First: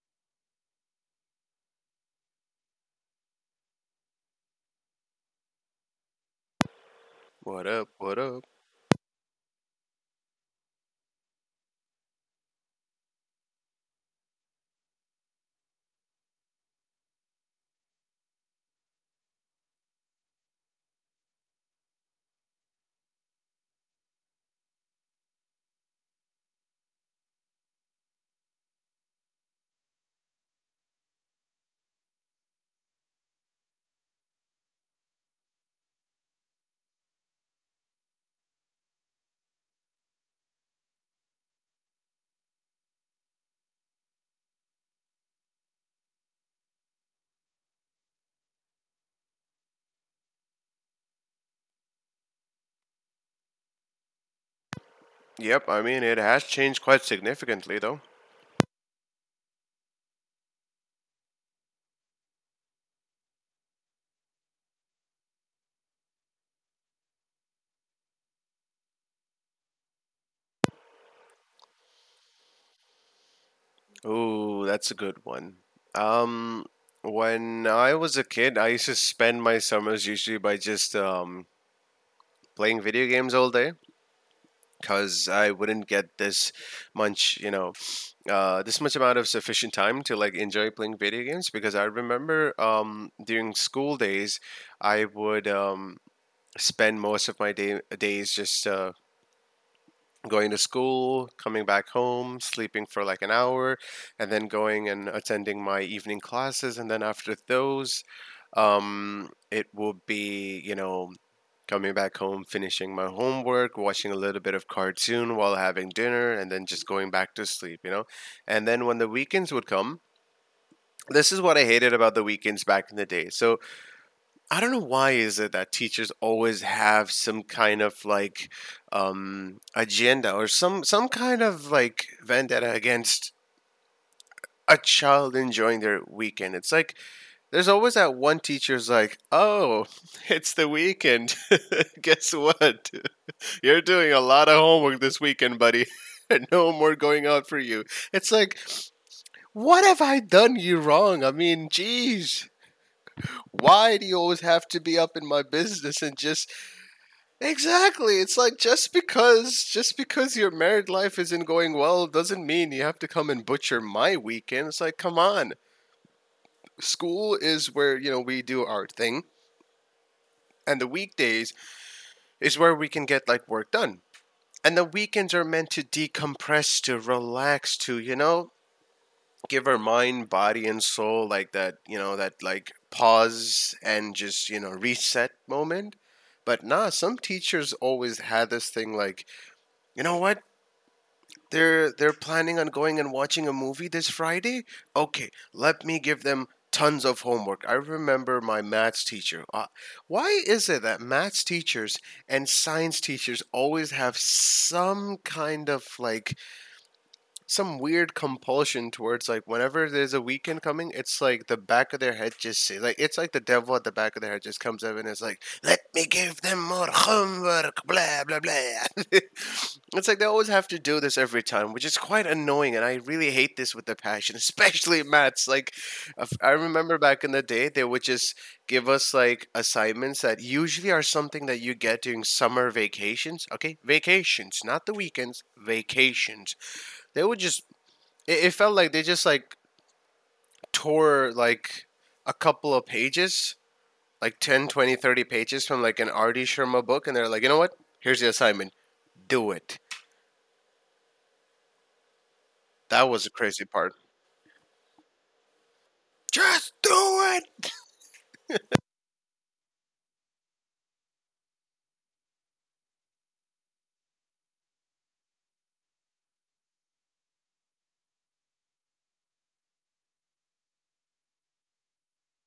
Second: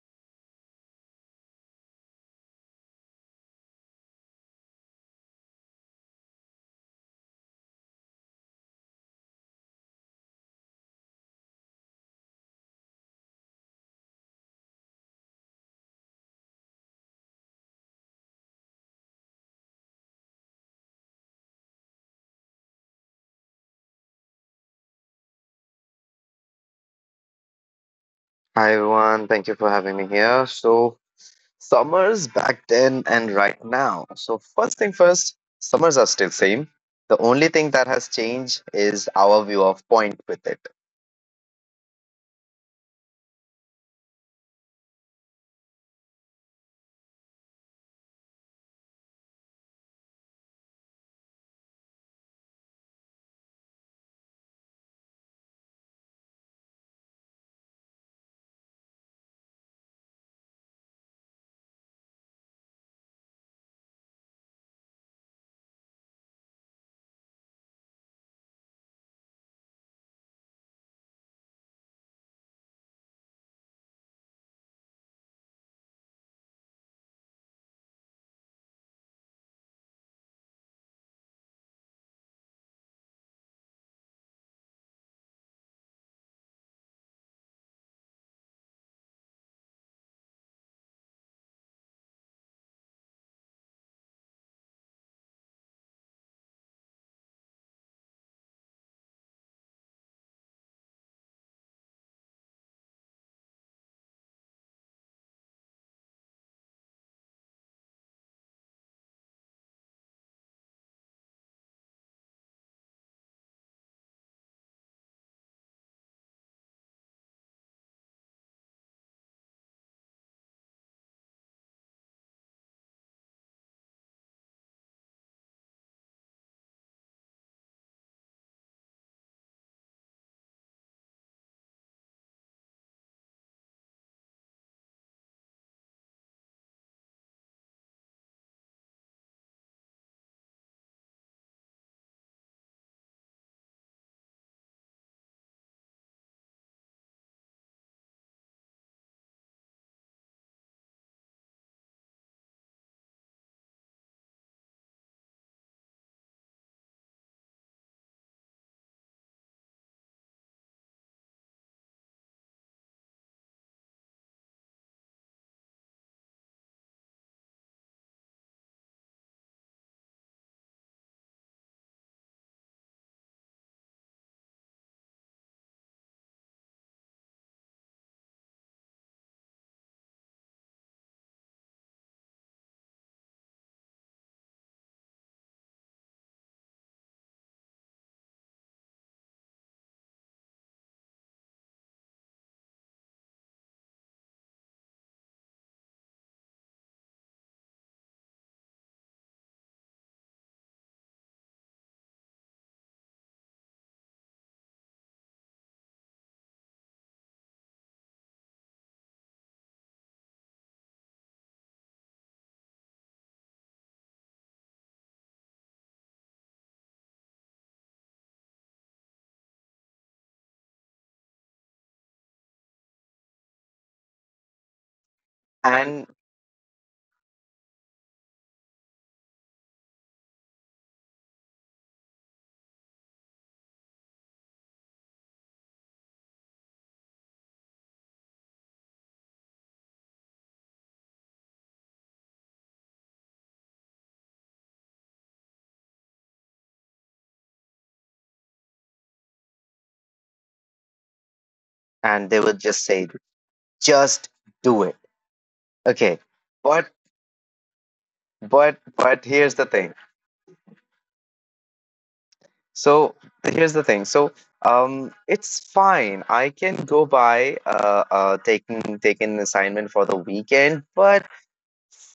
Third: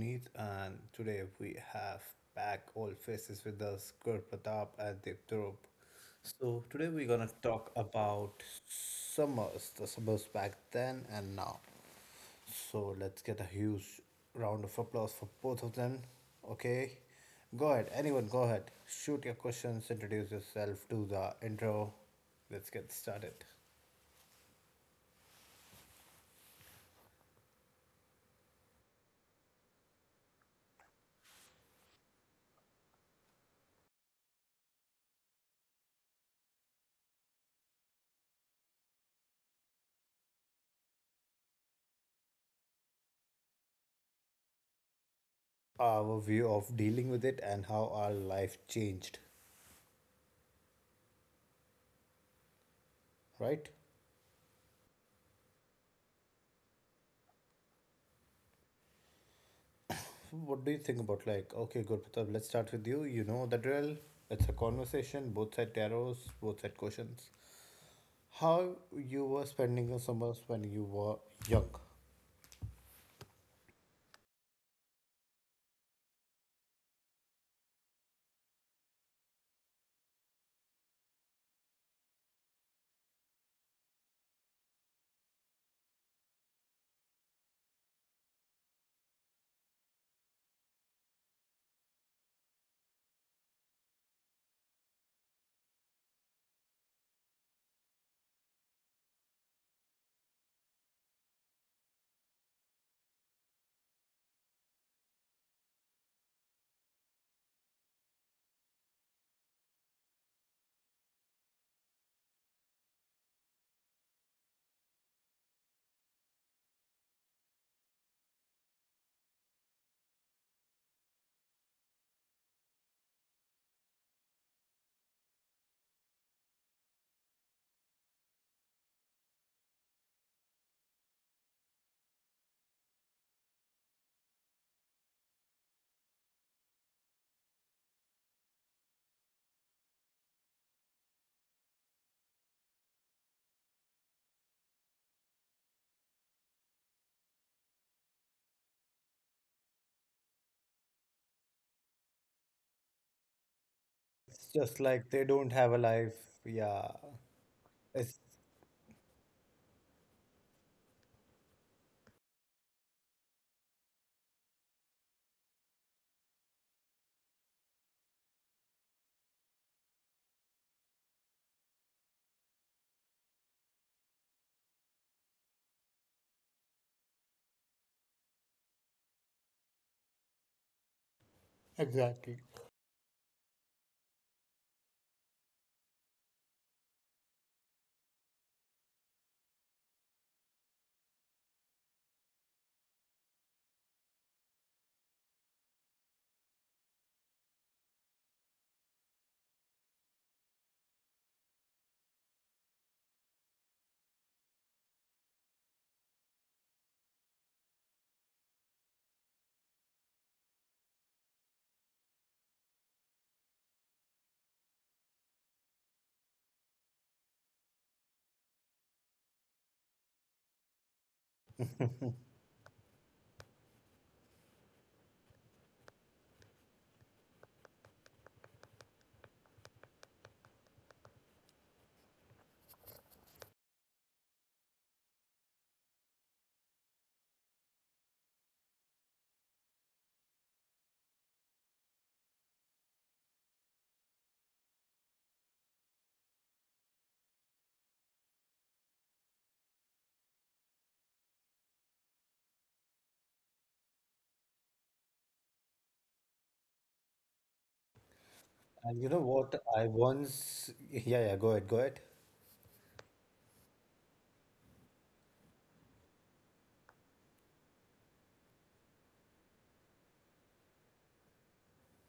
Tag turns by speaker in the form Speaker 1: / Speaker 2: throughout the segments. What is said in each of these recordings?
Speaker 1: Puneet, and today we have back old faces with us, Gur Pratap and Deep. So today we're gonna
Speaker 2: What
Speaker 1: talk
Speaker 2: up? What
Speaker 1: about
Speaker 2: up?
Speaker 1: summers, the summers back then and now. So let's get a huge round of applause for both of them. Okay, go ahead, anyone, go ahead, shoot your questions, introduce yourself, do the intro. Let's get started.
Speaker 3: Hi everyone, thank you for having me here. So, summers back then and right now. So, first thing first, summers are still same. The only thing that has changed is our view of point with it.
Speaker 1: Our view of dealing with it and how our life changed, right?
Speaker 2: Yep, I mean it has changed quite significantly though.
Speaker 1: What do you think about like okay, Gurpatap, let's start with you. You know the drill. It's a conversation, both side tarot, both side questions. How you were spending your summers when you were young.
Speaker 2: Ooh, that's a good one. Um, when I was a kid, I used to spend my summers usually by just playing video games all day because I wouldn't get this much, you know, this much amount of sufficient time to like enjoy playing video games because I remember during school days, I would spend most of my day days just going to school, coming back home, sleeping for like an hour, and then going and attending my evening classes. And then after those, it will be, you know, coming back home, finishing my homework, watching a little bit of cartoon while having dinner, and then just going back to sleep, you know? And then when the weekends would come, this is what I hated about the weekends back in the day. So I don't know why is it that teachers always have some kind of like agenda or some kind of like vendetta against a child enjoying their weekend. It's like there's always that one teacher's like, "Oh, it's the weekend. Guess what? You're doing a lot of homework this weekend, buddy." No more going out for you. It's like, what have I done you wrong? I mean, geez, why do you always have
Speaker 1: It's
Speaker 2: to be
Speaker 1: just
Speaker 2: up in
Speaker 1: like
Speaker 2: my
Speaker 1: they don't have
Speaker 2: business
Speaker 1: a
Speaker 2: and just
Speaker 1: life. Yeah.
Speaker 2: exactly. It's
Speaker 1: It's
Speaker 2: like just because your married life isn't going well doesn't mean you have to come and butcher my weekend. It's like, come on. School is where, you know, we do our thing, and the weekdays is where we can get like work done. And the weekends are meant to decompress, to relax, to, you know, give our mind, body and soul like that, you know, that like
Speaker 1: exactly.
Speaker 2: pause and just, you know, reset moment. But nah, some teachers always had this thing like you know what? they're planning on going and watching a movie this Friday. Okay, let me give them tons of homework. I remember my maths teacher. Why is it that maths teachers and science teachers always have some kind of like some weird compulsion towards like whenever there's a weekend coming, it's like the back of their head just say like it's like the devil at the back of their head just comes up and is like, "Let me give them more homework." Blah blah blah. It's like they always have to do this every time, which is quite annoying, and I really hate this with a passion, especially maths. Like,
Speaker 3: And
Speaker 2: I remember back in the day, they would just give us like assignments that usually are something that you get during summer vacations. Okay, vacations, not the weekends, vacations they would just it felt like they just like tore like a couple of pages like 10, 20, 30 pages from like an rd sharma book and they're like you know what here's the assignment do it.
Speaker 3: and they would
Speaker 2: That
Speaker 3: just
Speaker 2: was the
Speaker 3: say
Speaker 2: crazy part.
Speaker 3: just do it. Okay.
Speaker 2: Just do
Speaker 3: But
Speaker 2: it.
Speaker 3: but
Speaker 1: And you
Speaker 3: but
Speaker 1: know
Speaker 3: here's the
Speaker 1: what?
Speaker 3: thing.
Speaker 1: I once, yeah, yeah, go ahead, go ahead.
Speaker 3: So, here's the thing. So, it's fine. I can go by taking an assignment for the weekend, but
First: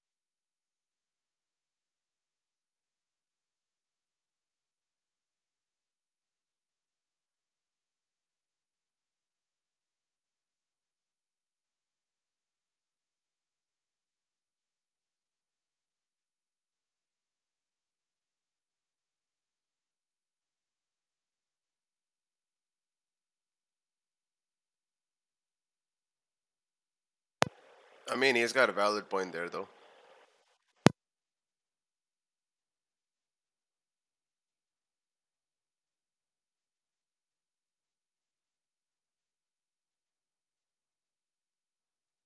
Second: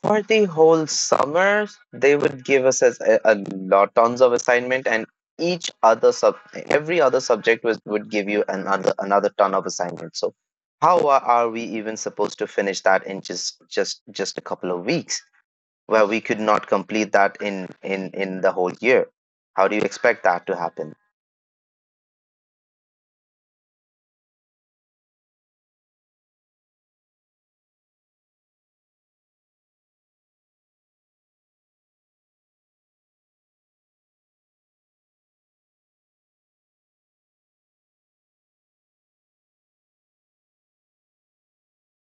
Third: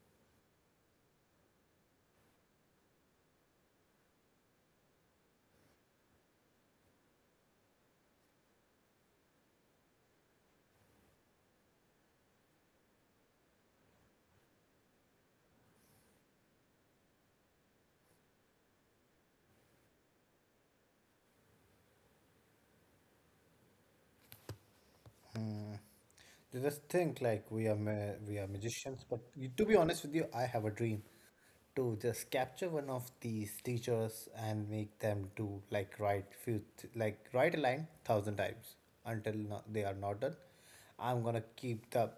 Speaker 3: for the whole summer, they would give us as a lot tons of assignment, and each other sub, every other subject would give you another ton of assignment. So, how are we even supposed to finish that in just a couple of weeks, where we could not complete that in the whole year? How do you expect that to happen?
Speaker 1: Mm. You just think like
Speaker 2: I mean,
Speaker 1: we are
Speaker 2: he's got a valid
Speaker 1: magicians, but
Speaker 2: point there though.
Speaker 1: to be honest with you, I have a dream to just capture one of these teachers and make them do like write like write a line thousand times until they are not done. I'm gonna keep the,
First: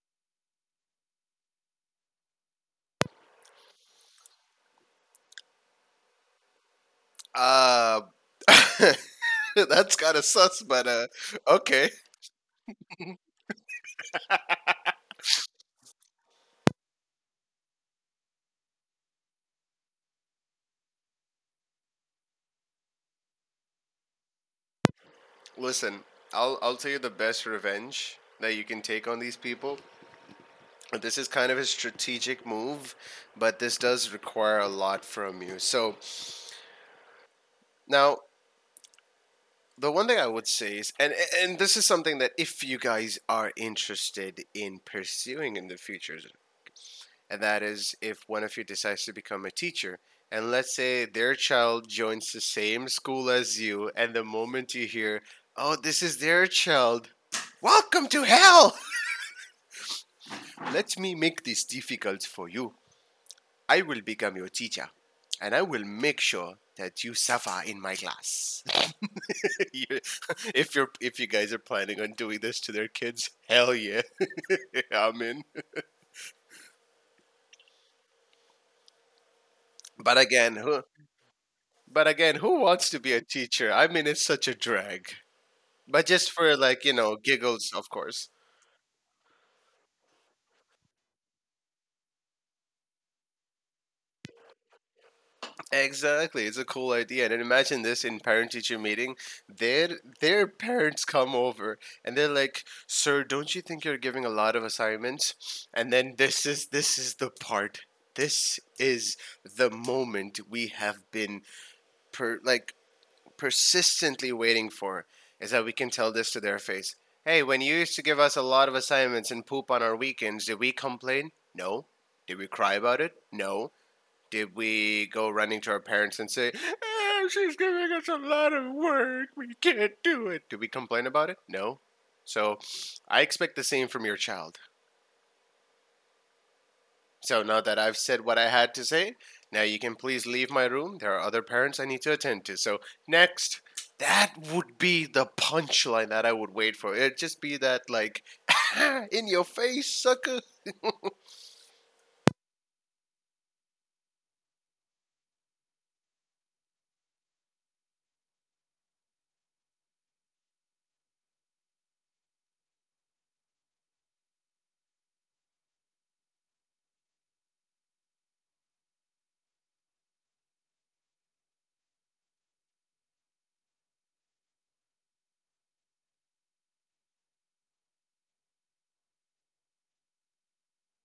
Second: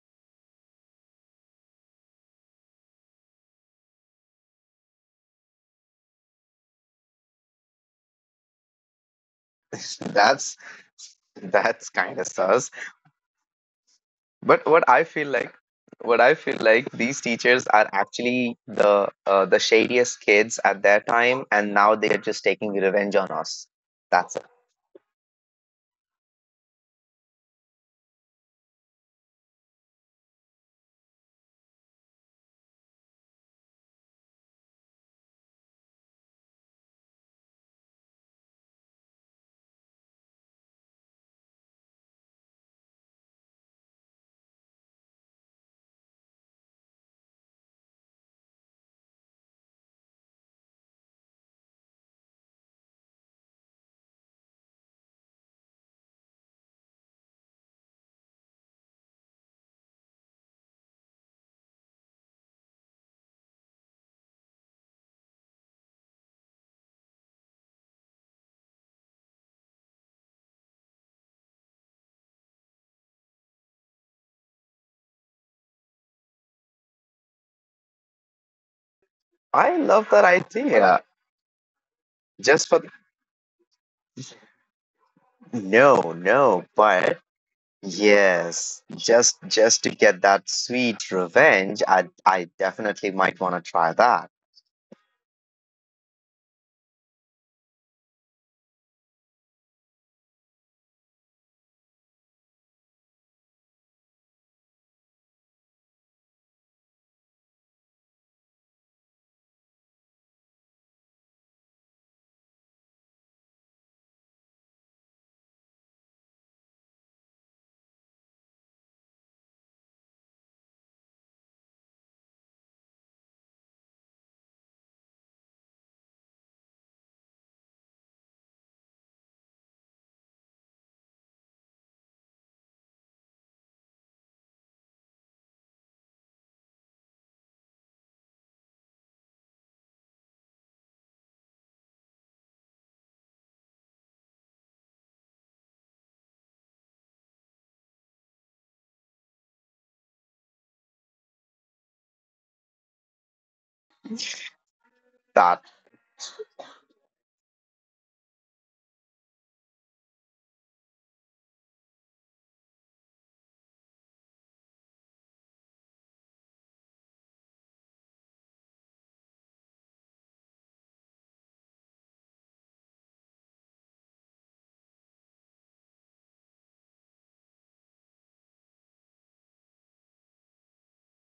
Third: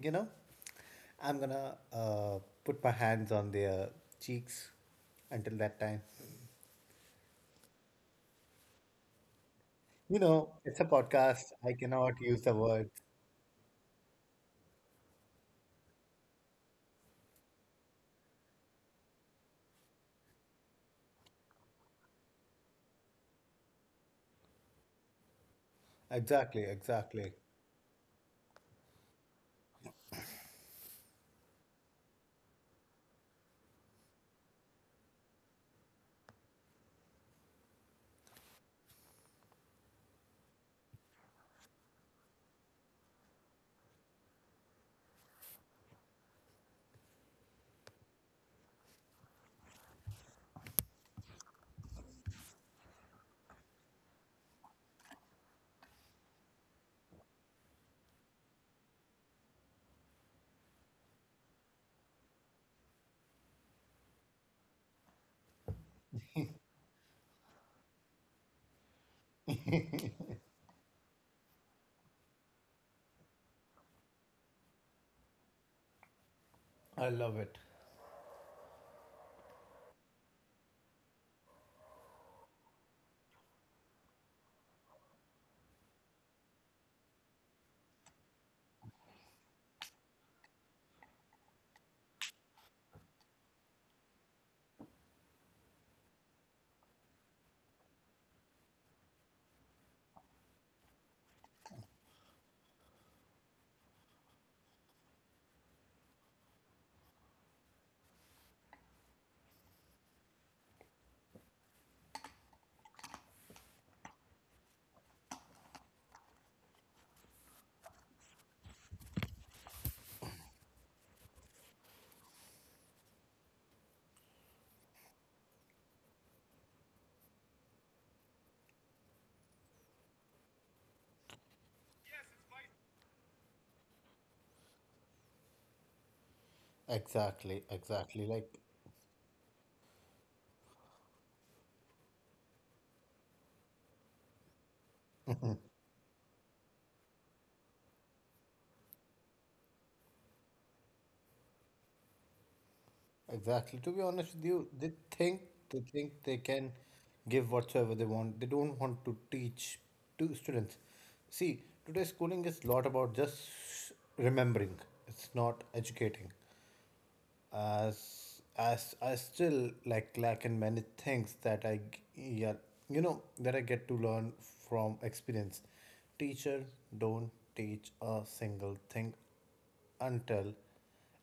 Speaker 1: you know, I'm gonna put my hands on their cheeks until that time.
Speaker 2: uh that's kind
Speaker 1: You
Speaker 2: of
Speaker 3: that's
Speaker 1: know,
Speaker 2: sus
Speaker 1: it's a
Speaker 2: but
Speaker 1: podcast. I
Speaker 2: okay.
Speaker 3: that's
Speaker 1: cannot
Speaker 3: kind of
Speaker 1: use the
Speaker 3: sus.
Speaker 1: words.
Speaker 3: But what I feel like, what I feel like, these teachers are actually the shadiest kids at their time, and now they are just taking revenge on us. That's it.
Speaker 2: Listen, i'll
Speaker 1: Exactly,
Speaker 2: i'll tell you the
Speaker 1: exactly.
Speaker 2: best revenge that you can take on these people. This is kind of a strategic move, but this does require a lot from you. So now, the one thing I would say is, and this is something that if you guys are interested in pursuing in the future, and that is if one of you decides to become a teacher, and let's say their child joins the same school as you, and the moment you hear, "Oh, this is their child," welcome to hell. Let me make this difficult for you. I will become your teacher, and I will make sure that you suffer in my class. You- if you're if you guys are planning on doing this to their kids, hell yeah, I'm in.
Speaker 1: I love it.
Speaker 3: I love that
Speaker 2: But again, who?
Speaker 3: idea.
Speaker 2: But again,
Speaker 3: Just
Speaker 2: who
Speaker 3: for
Speaker 2: wants to be a teacher? I mean, it's such a drag.
Speaker 3: no,
Speaker 2: But just for
Speaker 3: no,
Speaker 2: like you
Speaker 3: but
Speaker 2: know giggles, of course.
Speaker 3: yes, just to get that sweet revenge, I definitely might want to try that.
Speaker 2: Exactly, it's a cool idea. And then imagine this in parent-teacher meeting. Their their parents come over and they're like, "Sir, don't you think you're giving a lot of assignments?" And then this is the part. This is the moment we have been per, like persistently waiting for is that we can tell this to their face. Hey, when you used to give us a lot of assignments and poop on our weekends, did we complain? No. Did we cry about it? No. Did we go running to our parents and say, "Eh, she's giving us a lot of work. We can't do it. Did we complain about it? No. So I expect the same from your child. So
Speaker 1: Exactly,
Speaker 2: now that I've
Speaker 1: exactly.
Speaker 2: said what
Speaker 1: Like,
Speaker 2: I had to say, now you can please leave my room. There are other parents I need to attend to. So next, that would be the punchline that I would wait for. It'd just be that like in your face, sucker.
Speaker 1: exactly. To be honest with you, they think
Speaker 3: That
Speaker 1: they think they can give whatsoever they want. They don't want to teach to students. See, today schooling is lot about just remembering. It's not educating. As I still like lack in many things yeah, you know that I get to learn from experience. Teacher don't teach a single thing until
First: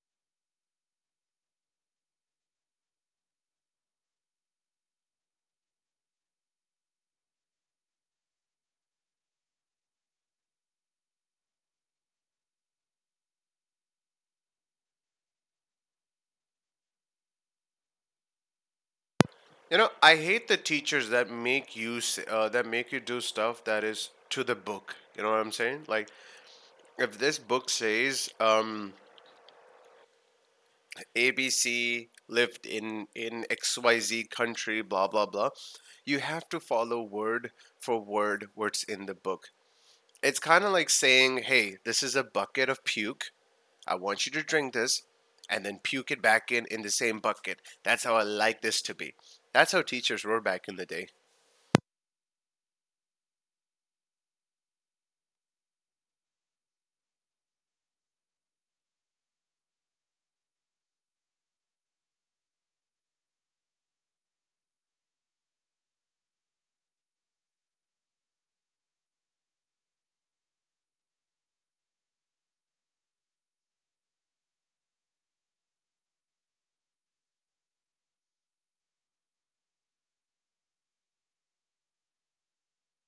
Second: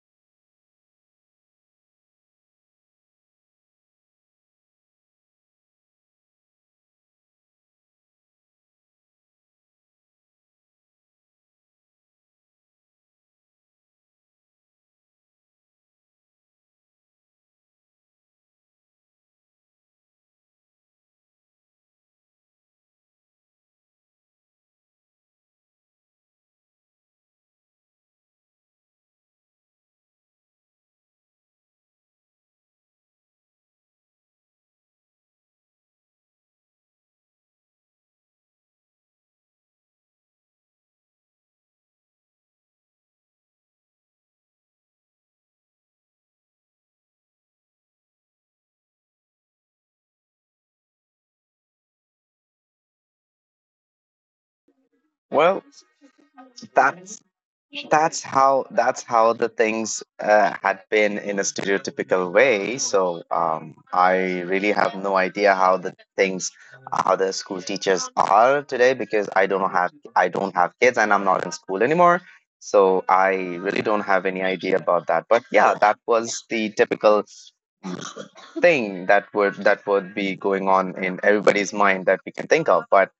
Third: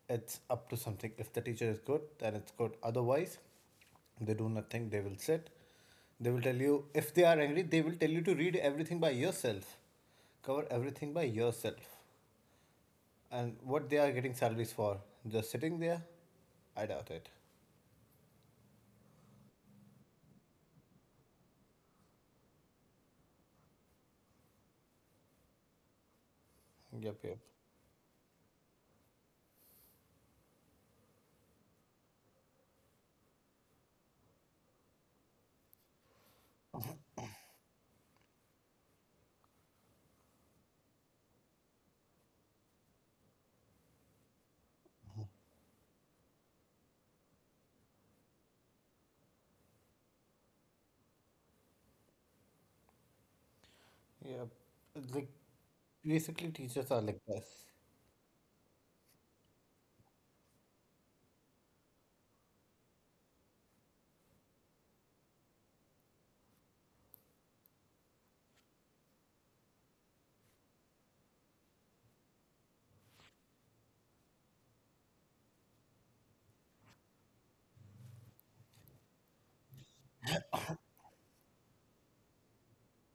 Speaker 1: it's up to something. If the teacher is good, then it's good. Otherwise, they do nothing. They will sit. They will tell you if they are angry. They will tell you to read everything by yourself, cover everything by yourself. And what they are getting salaries for? Just sitting there? I doubt it.
Speaker 2: You know, I hate the teachers that make you do stuff that is to the book. You know what I'm saying? Like
Speaker 1: Yep,
Speaker 2: if this
Speaker 1: yep.
Speaker 2: book says ABC lived in XYZ country, blah blah blah. You have to follow word for word what's in the book. It's kind of like saying, "Hey, this is a bucket of puke. I want you to drink this and then puke it back in the same bucket." That's how I like this to be. That's how teachers were back in the day.
Speaker 1: Yep. Like,
Speaker 3: well,
Speaker 1: basically, teachers are
Speaker 3: that
Speaker 1: like this.
Speaker 3: that's how the things had been in a stereotypical way, so I really have no idea how the things, how the school teachers are today, because I don't have kids and I'm not in school anymore, so I really don't have any idea about that. But yeah, that was the typical thing that would be going on in everybody's mind that we can think of. But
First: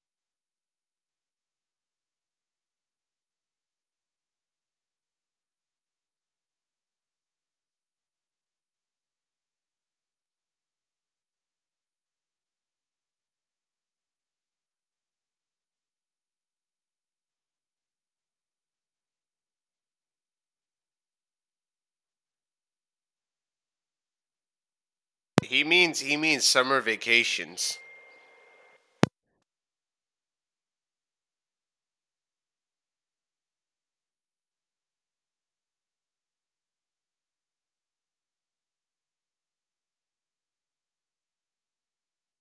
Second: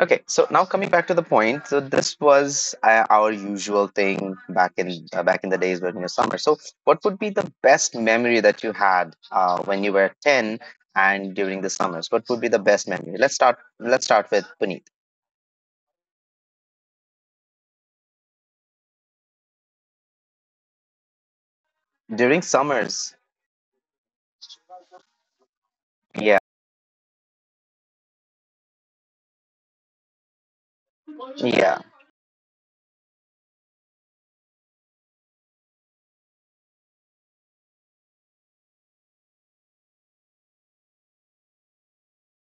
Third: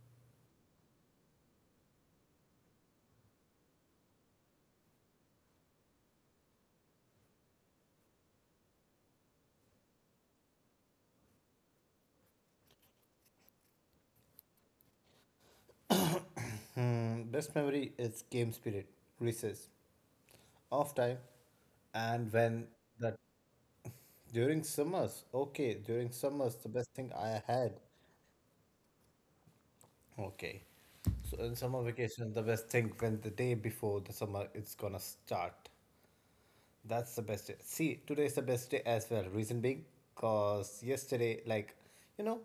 Speaker 3: okay, so now coming back to the point, so this was our usual thing back in the days when you were summer. So, what would be the best memory that you had when you were ten and during the summers? What would be the best memory? Let's start. Let's start with Puneet.
Speaker 1: Hmm. Best memory is game spirit, recess, off time, and
Speaker 3: During
Speaker 1: when
Speaker 3: summers,
Speaker 1: that during summers.
Speaker 2: He
Speaker 1: Okay,
Speaker 2: means
Speaker 1: during
Speaker 3: yeah,
Speaker 1: summers, the
Speaker 2: summer
Speaker 1: best thing I had.
Speaker 2: vacations.
Speaker 1: Okay, so in
Speaker 3: yeah,
Speaker 1: summer vacation, the best thing when the day before the summer it's gonna start. That's the best day. See, today is the best day as well. Reason being, cause yesterday, like, you know,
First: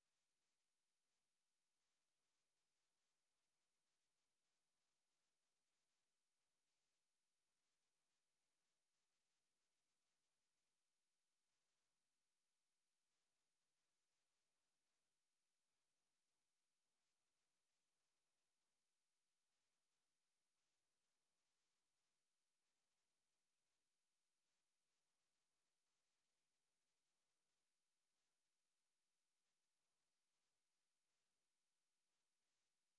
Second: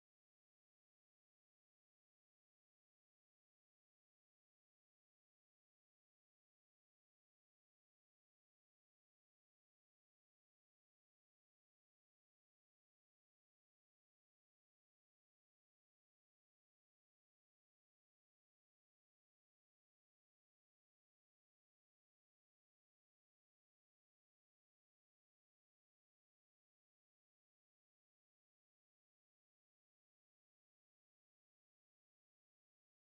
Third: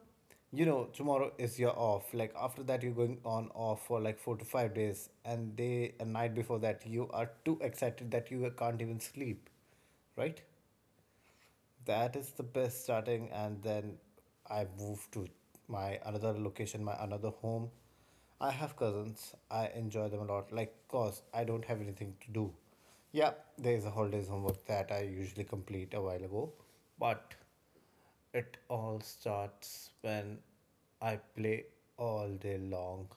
Speaker 1: you know, tomorrow is your off. Like after that, you're going on off for like 4 to 5 days, and day a night before that, you are too excited that you can't even sleep, right? That is the best starting, and then I moved to my another location, my another home. I have cousins. I enjoy them a lot. Like, cause I don't have anything to do. Yeah, there is a holidays homework that I usually complete a while ago, but it all starts when I play all day long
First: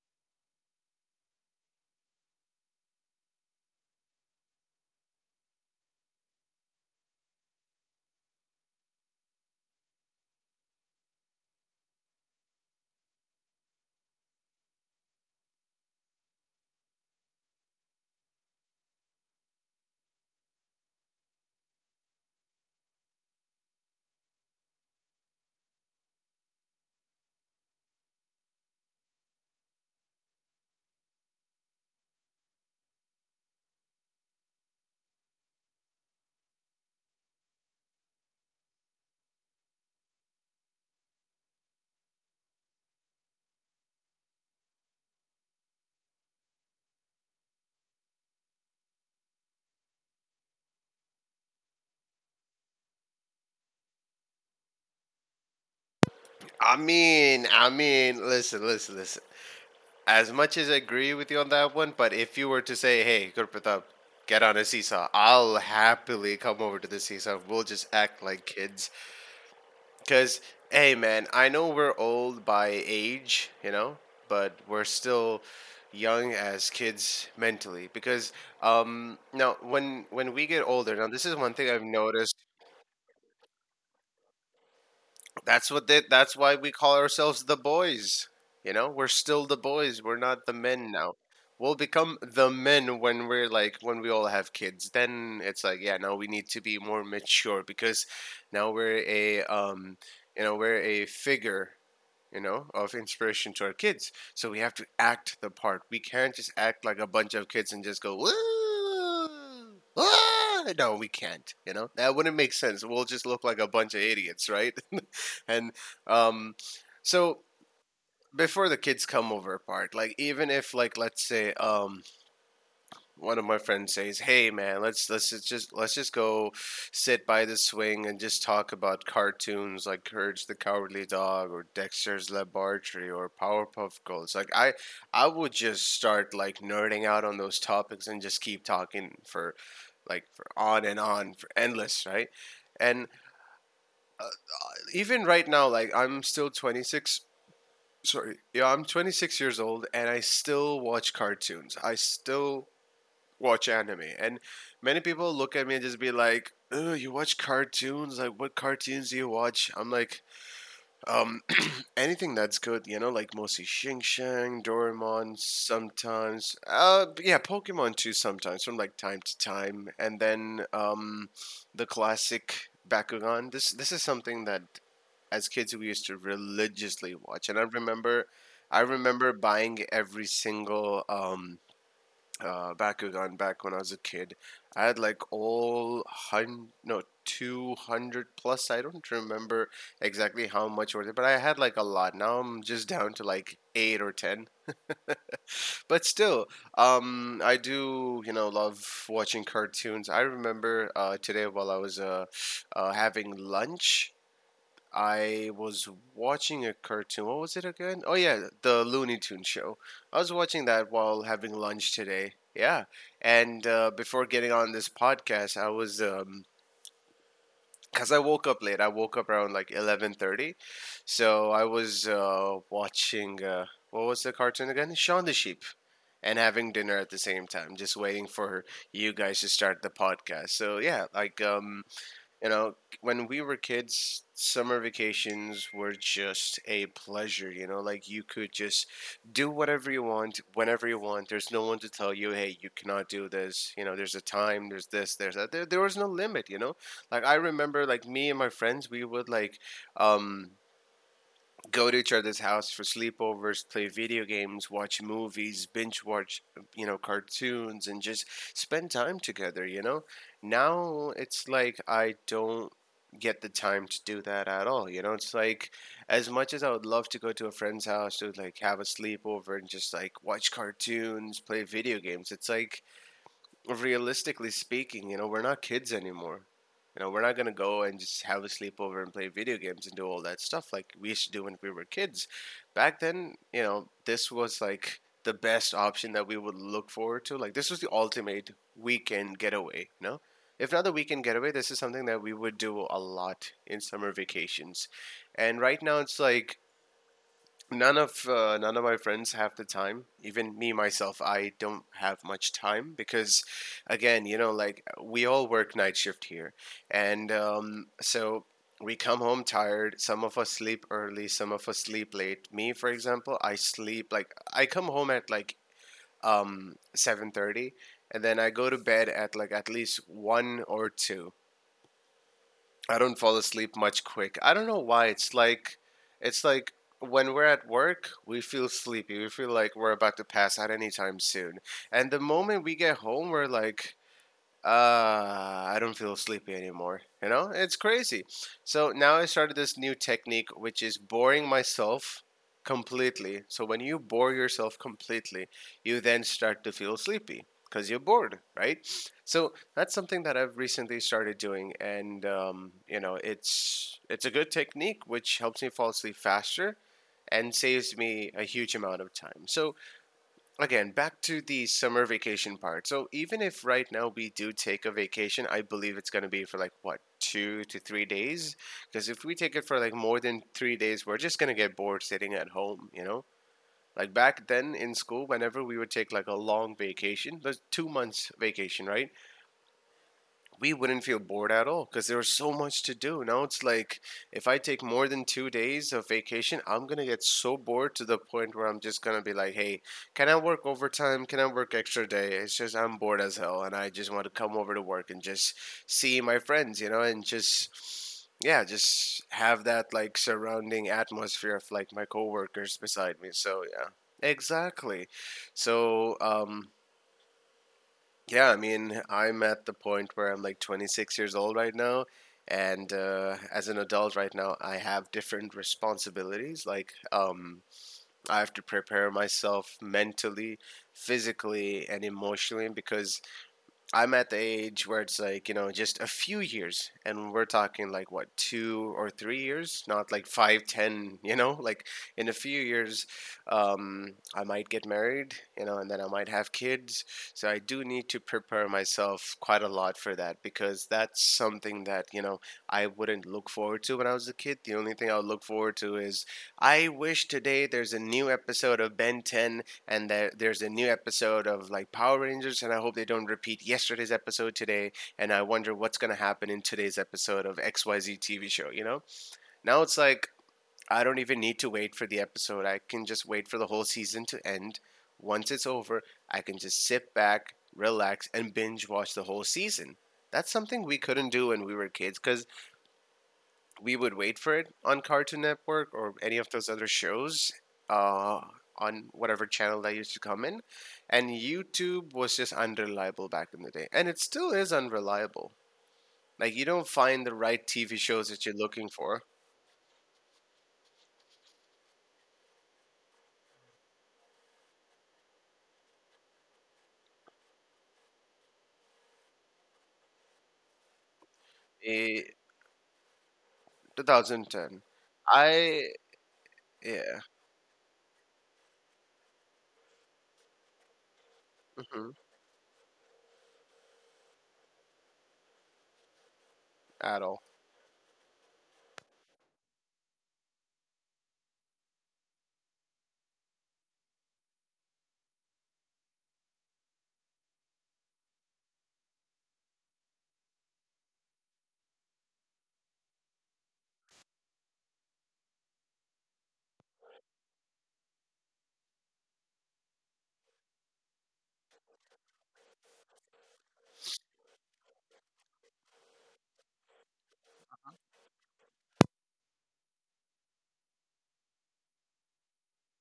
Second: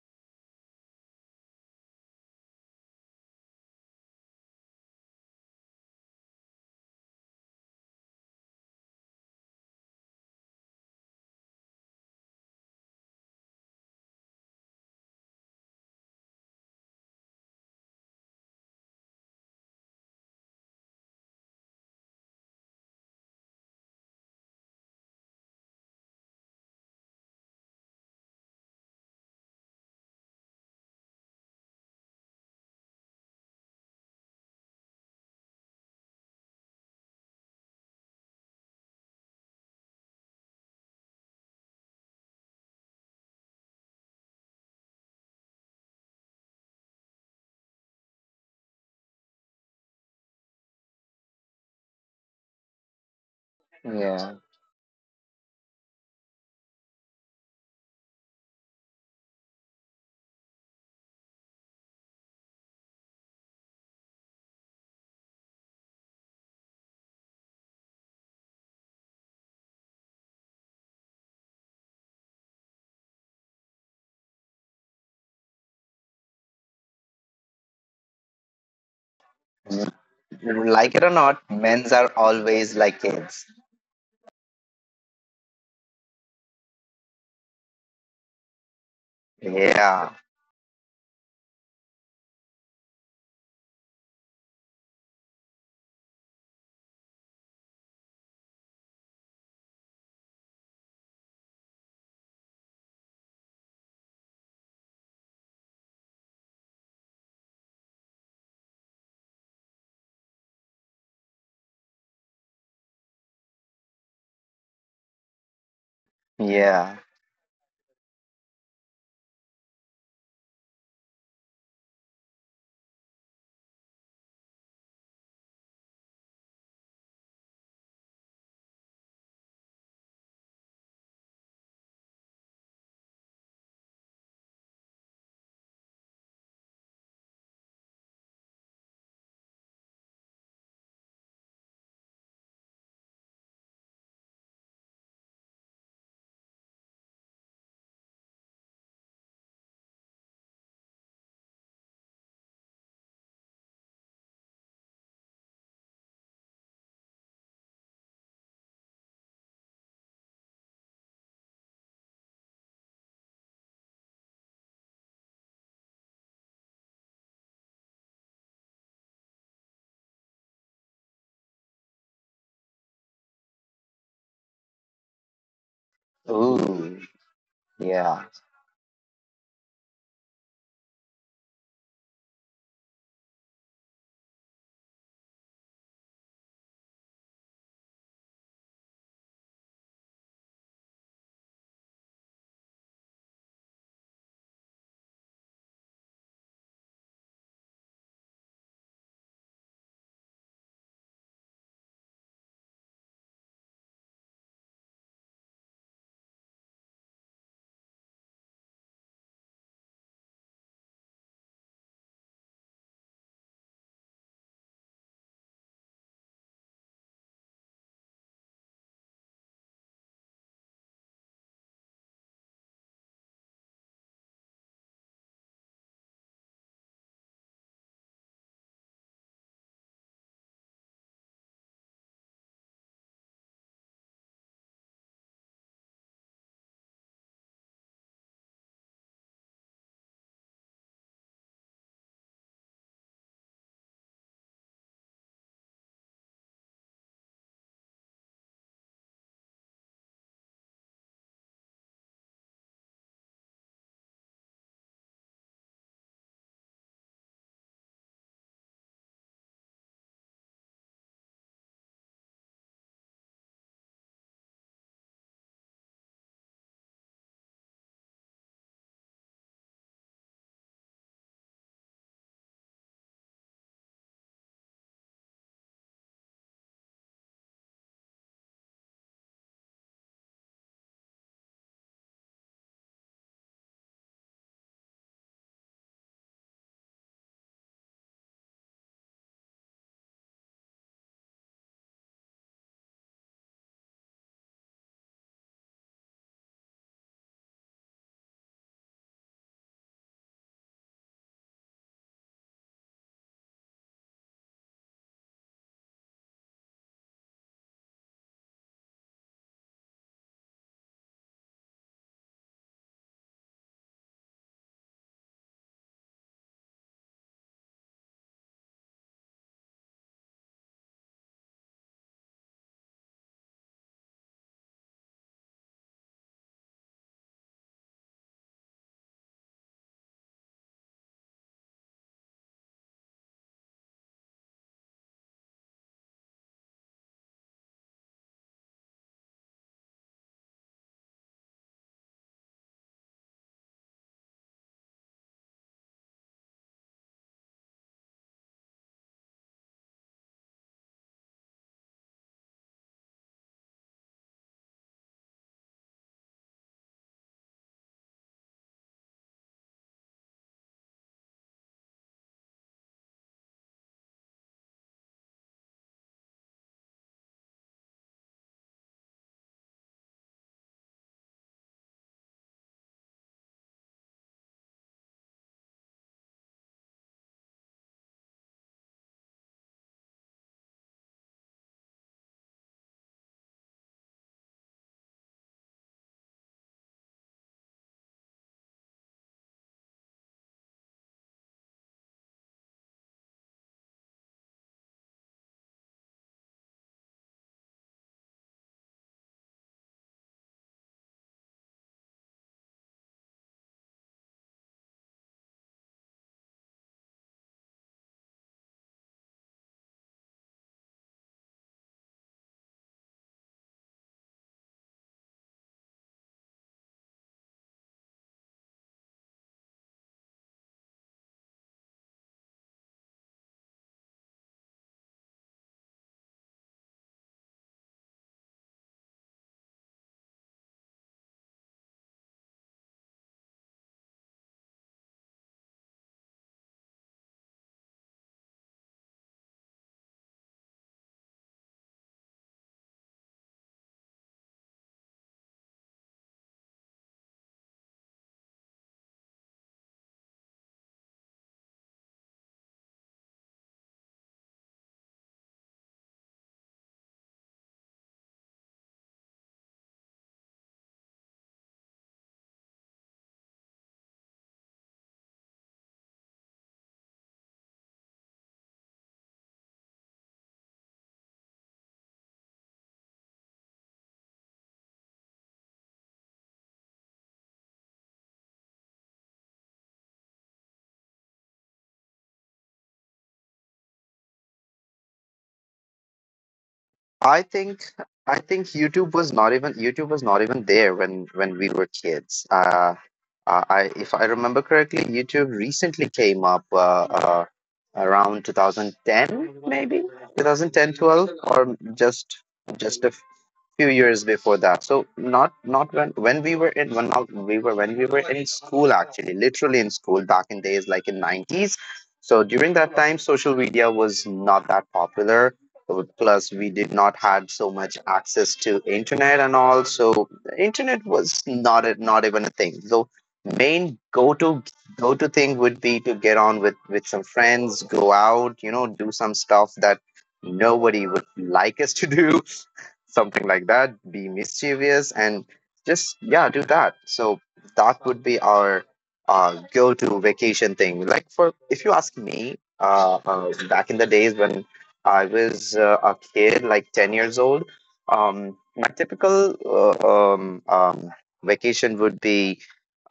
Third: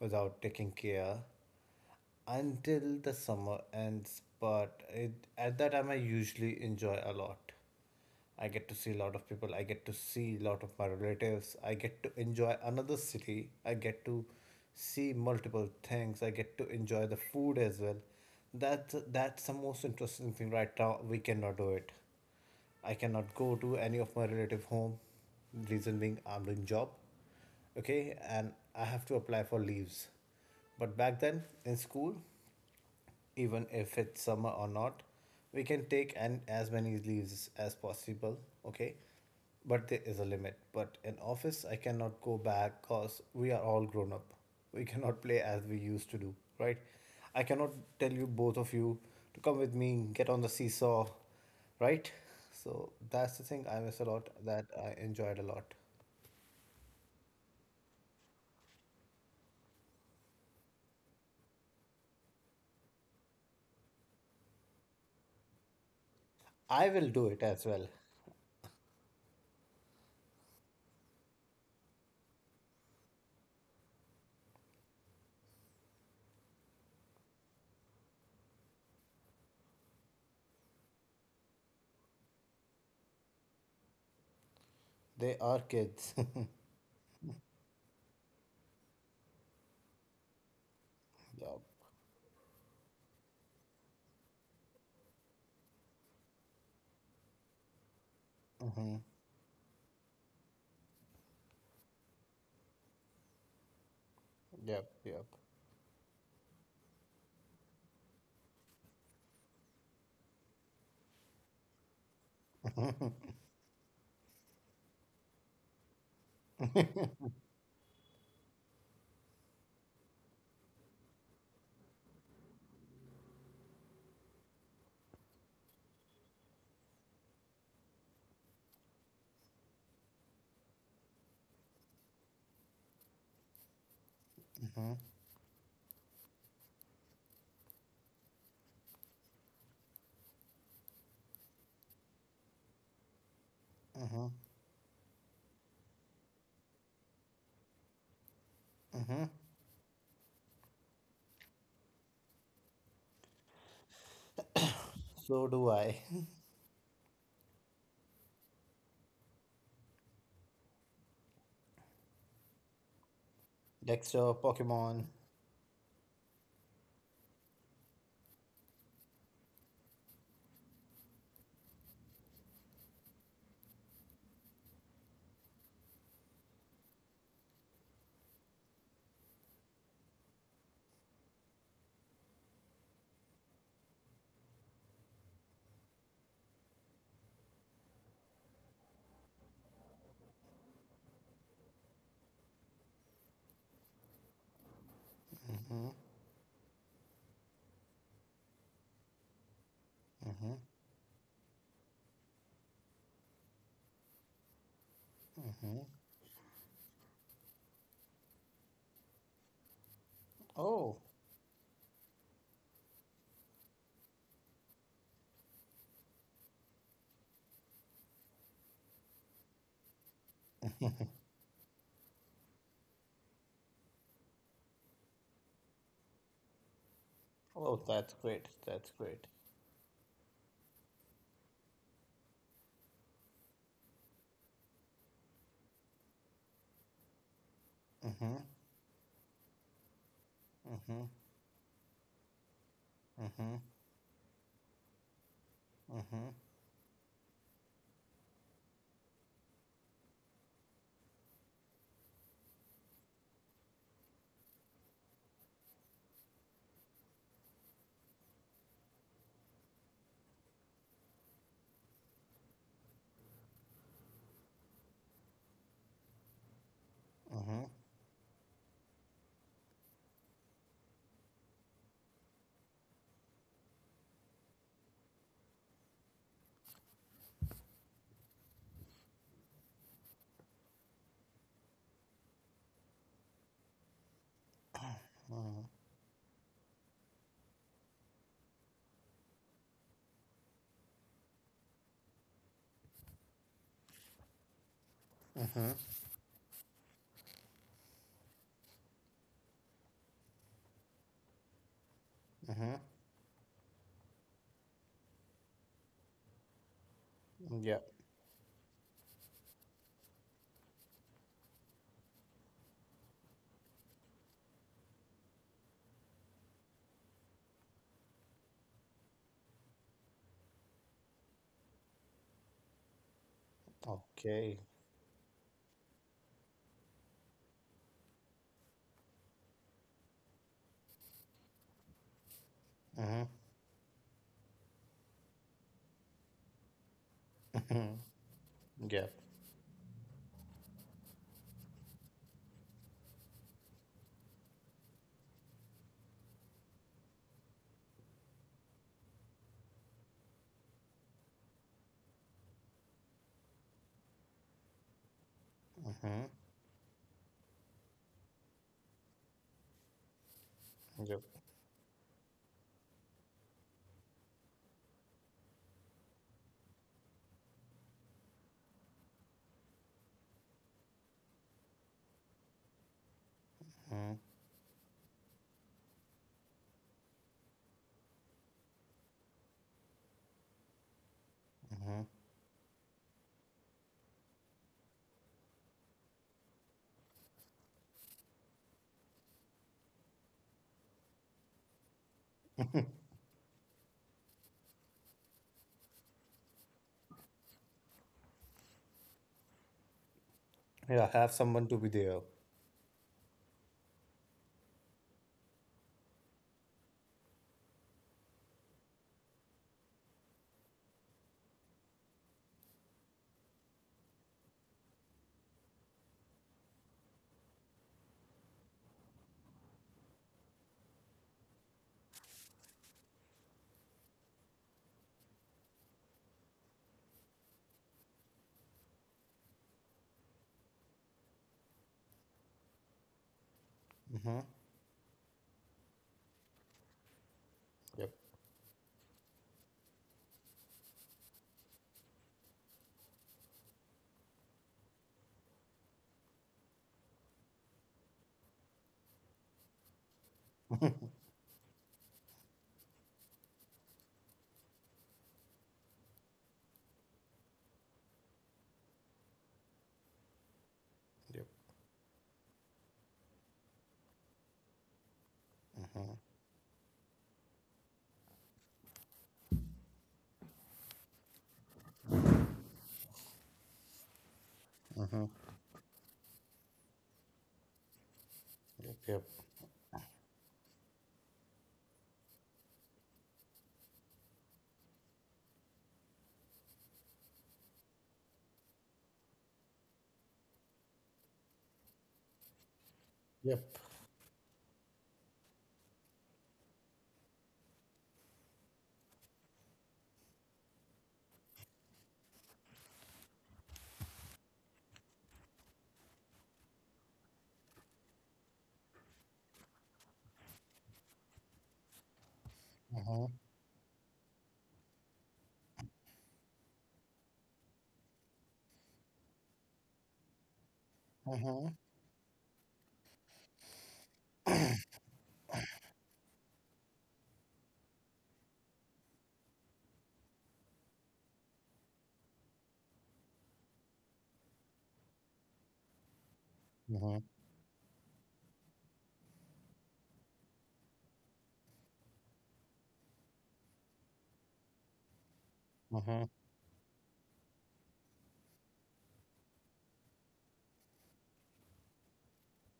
Speaker 1: without taking care until the summer ends, but it, at that time I usually enjoy a lot. I get to see a lot of people, I get to see a lot of my relatives, I get to enjoy another city, I get to see multiple things, I get to enjoy the food as well. That's the most interesting thing right now. We cannot do it. I cannot go to any of my relative home. Reason being, I'm doing job. Okay, and I have to apply for leaves. But back then in school, even if it's summer or not, we can take and as many leaves as possible, okay, but there is a limit. But in office I cannot go back cause we are all grown up. We cannot play as we used to do, right? I cannot tell you both of you to come with me, get on the seesaw, right? So that's the thing I miss a lot
Speaker 3: yeah.
Speaker 1: that I enjoyed a lot.
Speaker 2: Listen, listen. As much as I agree with you on that one, but if you were to say, "Hey, Gurpratap, get on a seesaw," I'll happily come
Speaker 1: I
Speaker 2: over to
Speaker 1: will
Speaker 2: the
Speaker 1: do it
Speaker 2: seesaw.
Speaker 1: as
Speaker 2: We'll
Speaker 1: well.
Speaker 2: just act like kids, because hey, man, I know we're old by age, you know, but we're still young as kids mentally. Because now when
Speaker 3: Mm, like
Speaker 2: we
Speaker 3: it or
Speaker 2: get
Speaker 3: not,
Speaker 2: older, now this is
Speaker 3: men's
Speaker 2: one
Speaker 3: are
Speaker 2: thing I've
Speaker 3: always
Speaker 2: noticed
Speaker 3: like kids.
Speaker 1: They are kids. Yep.
Speaker 2: that's what they, that's why we call ourselves the boys. You know, we're
Speaker 3: Yeah,
Speaker 2: still the boys. We're not the men now. We'll become the men when we're like when we all have kids. Then it's like, yeah, now we need to be more mature
Speaker 1: Hmm.
Speaker 2: because now we're a you know, we're a figure you know, of inspiration
Speaker 1: Yep,
Speaker 2: to our
Speaker 1: yep.
Speaker 2: kids. So we have to act the part. We can't just act like a bunch of kids and just go, woo! Ah! No, we can't. You know, that wouldn't make sense. We'll just look like a bunch of idiots, right? And
Speaker 3: yeah.
Speaker 2: um, so before the kids come over part, like even if like let's say one of my friends says, "Hey man, let's just go sit by the swing and just talk about cartoons like Courage the Cowardly Dog or Dexter's Laboratory or Powerpuff Girls." Like I would just start like nerding out on those topics and just keep talking for like for on and on for endless, right? And uh, even right now like I'm still 26 sorry. Yeah, I'm 26 years old and I still watch cartoons. I still watch anime.
Speaker 1: So
Speaker 2: And
Speaker 1: do I.
Speaker 2: many people look at me and just be like, "Oh, you watch cartoons? Like, what cartoons do you watch?" I'm like, um, anything that's good, you know,
Speaker 1: Dexter,
Speaker 2: like mostly
Speaker 1: Pokemon.
Speaker 2: Shing Shang, Doraemon, sometimes. Yeah, Pokemon too, sometimes from like time to time, and then the classic Bakugan. This is something that as kids we used to
Speaker 3: Ooh,
Speaker 2: religiously watch, and
Speaker 3: yeah.
Speaker 2: I remember. I remember buying every single Bakugan back when I was a kid. I had like all hun no 200 plus. I don't remember exactly how much were there, but I had like a lot. Now I'm just down to like 8 or 10. But still, I do you know love watching cartoons. I remember today while I was having lunch. I was watching a cartoon. What was it again? Oh yeah, the Looney Tunes show. I was watching
Speaker 1: Oh,
Speaker 2: that while having lunch today. Yeah, and before getting on this podcast, I was cause I woke up late. I woke up around like 11:30, so I was watching. What was the cartoon again? Shaun the Sheep, and having dinner at the same
Speaker 1: oh,
Speaker 2: time, just
Speaker 1: that's
Speaker 2: waiting
Speaker 1: great.
Speaker 2: for
Speaker 1: That's great.
Speaker 2: you guys to start the podcast. So yeah, like you know, when we were kids, summer vacations were just a pleasure, you know, like you
Speaker 1: Mm-hmm.
Speaker 2: could just do whatever you want,
Speaker 1: Mm-hmm.
Speaker 2: whenever you want. There's no one to tell you, hey, you cannot do
Speaker 1: Mm-hmm.
Speaker 2: this. You know, there's a time, there's this, there's that. There was no
Speaker 1: Mm-hmm.
Speaker 2: limit, like I remember like me and my friends, we would like um go to each other's house for sleepovers, play video games, watch movies, binge watch, cartoons, and just spend time together. Now it's like I don't get the time to do that at all. It's like as much as I would love to go
Speaker 1: Mm-hmm.
Speaker 2: to a friend's house to like have a sleepover and just like watch cartoons, play video games, it's like realistically speaking, we're not kids anymore. We're not gonna go and just have a sleepover and play video games and do all that stuff like we used to do when we were kids. Back then, this was like the best option that we would look forward to. Like this was the ultimate weekend getaway. If not the weekend getaway, this is something that we would do a lot in summer vacations. And right now it's like none of my friends have the time. Even me myself, I don't have much time because again, like we all work night shift here. And
Speaker 1: Yeah.
Speaker 2: so we come home tired. Some of us sleep early, some of us sleep late. Me, for example, I sleep like, I come home at like 7:30, and then I go to bed at like at least 1 or 2. I don't fall asleep much
Speaker 1: Okay.
Speaker 2: quick. I don't know why. It's like when we're at work, we feel sleepy. We feel like we're about to pass out anytime soon. And the moment we get home, we're like, uh, I don't feel sleepy anymore. It's crazy.
Speaker 1: Yep.
Speaker 2: So now I started this new technique, which is boring myself completely. So when you bore yourself completely, you then start to feel sleepy because you're bored, right? So that's something that I've recently started doing, and it's a good technique which helps me fall asleep faster and saves me a huge amount of time. So again,
Speaker 1: Yep.
Speaker 2: back to the summer vacation part. So even if right now we do take a vacation, I believe it's going to be for like what, 2 to 3 days, because if we take it for like more than 3 days, we're just going to get bored sitting at home, you know? Like back then in school, whenever we would take like a long vacation, those 2 months vacation, right? We wouldn't feel bored at all because there was so much to do. Now it's like if I take more than 2 days of vacation, I'm gonna get so bored to the point where I'm just gonna be like, "Hey, can I work overtime? Can I work extra day?" It's just I'm bored as hell, and I just want to come over to work and just see my friends, and just yeah, just have that like surrounding
Speaker 1: Yeah. Have
Speaker 2: atmosphere
Speaker 1: someone
Speaker 2: of
Speaker 1: to be
Speaker 2: like my
Speaker 1: there.
Speaker 2: coworkers beside me. So yeah, exactly. So yeah, I mean, I'm at the point where I'm like 26 years old right now. And as an adult right now, I have different responsibilities. Like, I have to prepare myself mentally, physically, and emotionally because I'm at the age where it's like, just a few years. And we're talking like what, 2 or 3 years, not like five, ten, like in a few years, I
Speaker 1: Mm-hmm.
Speaker 2: might get married, and then I might have kids. So I do need to
Speaker 1: Yep.
Speaker 2: prepare myself quite a lot for that because that's something that, I wouldn't look forward to when I was a kid. The only thing I would look forward to is I wish today there's a new episode of Ben 10 and there's a new episode of like Power Rangers, and I hope they don't repeat yesterday's episode today. And I wonder what's gonna happen in today's episode of XYZ TV show. Now it's like I don't even
Speaker 1: Yep.
Speaker 2: need to wait for the episode. I can just wait for the whole season to end. Once it's over, I can just sit back, relax, and binge watch the whole season. That's something we couldn't do when we were kids because we would wait for it on Cartoon Network or any of those other shows uh, on
Speaker 1: Yep. Yep.
Speaker 2: whatever channel that used to come in. And YouTube was just unreliable back in the day. And it still is unreliable. Like, you don't find
Speaker 3: I
Speaker 2: the right
Speaker 3: think
Speaker 2: TV
Speaker 3: I
Speaker 2: shows that you're
Speaker 3: think
Speaker 2: looking
Speaker 3: YouTube was
Speaker 2: for.
Speaker 3: not even YouTube was not even there when we were kids. I,
Speaker 1: Yep.
Speaker 3: if I remember correctly, YouTube recently came up uh, around 2010, maybe 2010, 12, or
Speaker 2: Eh,
Speaker 3: just a few years before that.
Speaker 2: 2010.
Speaker 3: So not not
Speaker 2: I,
Speaker 3: when when we were in when
Speaker 2: yeah.
Speaker 3: not we were when we were in school actually, literally in school back in days, like in nineties.
Speaker 2: Hmm.
Speaker 3: So during that time, social media was not that popular. Plus, we did not
Speaker 2: At
Speaker 3: had
Speaker 2: all.
Speaker 3: so much access to internet and all. So internet was not a, not even a thing. So main go to thing would be to get on with some friends, go out, you know, do some stuff that nobody would like us to do, something like that, be mischievous, and just, yeah, do that. So
Speaker 1: Mm-hmm.
Speaker 3: that would be our go to vacation thing. Like, for, if you ask me, back in the days when I was a
Speaker 1: Mm-hmm.
Speaker 3: kid, like 10 years old, my typical vacation would be,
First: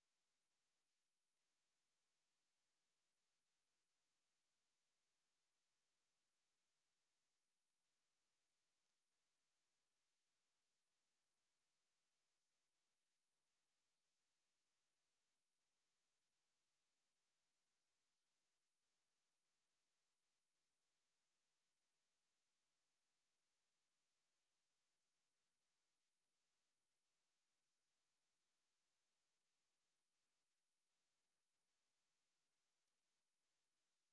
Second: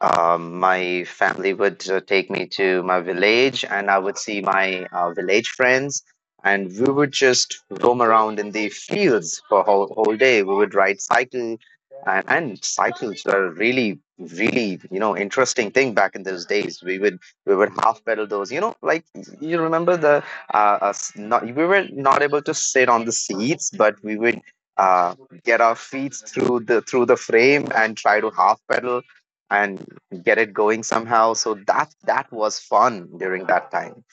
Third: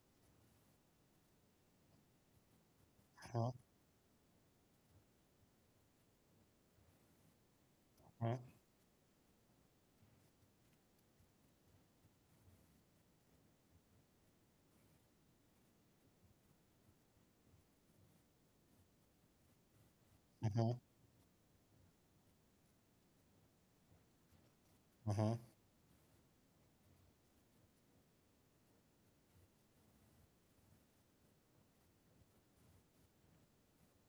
Speaker 3: my family would take me to my
Speaker 1: Mm-hmm.
Speaker 3: village and I would see my village friends, and we would just roam around in the fields. For whole day we would ride cycle, and cycles were really, you know, interesting thing. Back in those days, we would half pedal those, you know, like, you remember the
Speaker 1: Mm-hmm.
Speaker 3: us not we were not able to sit on the seats, but we would uh
Speaker 1: Mm-hmm.
Speaker 3: get our feet through the frame and try to half pedal and get it going somehow. So that that was fun during that time.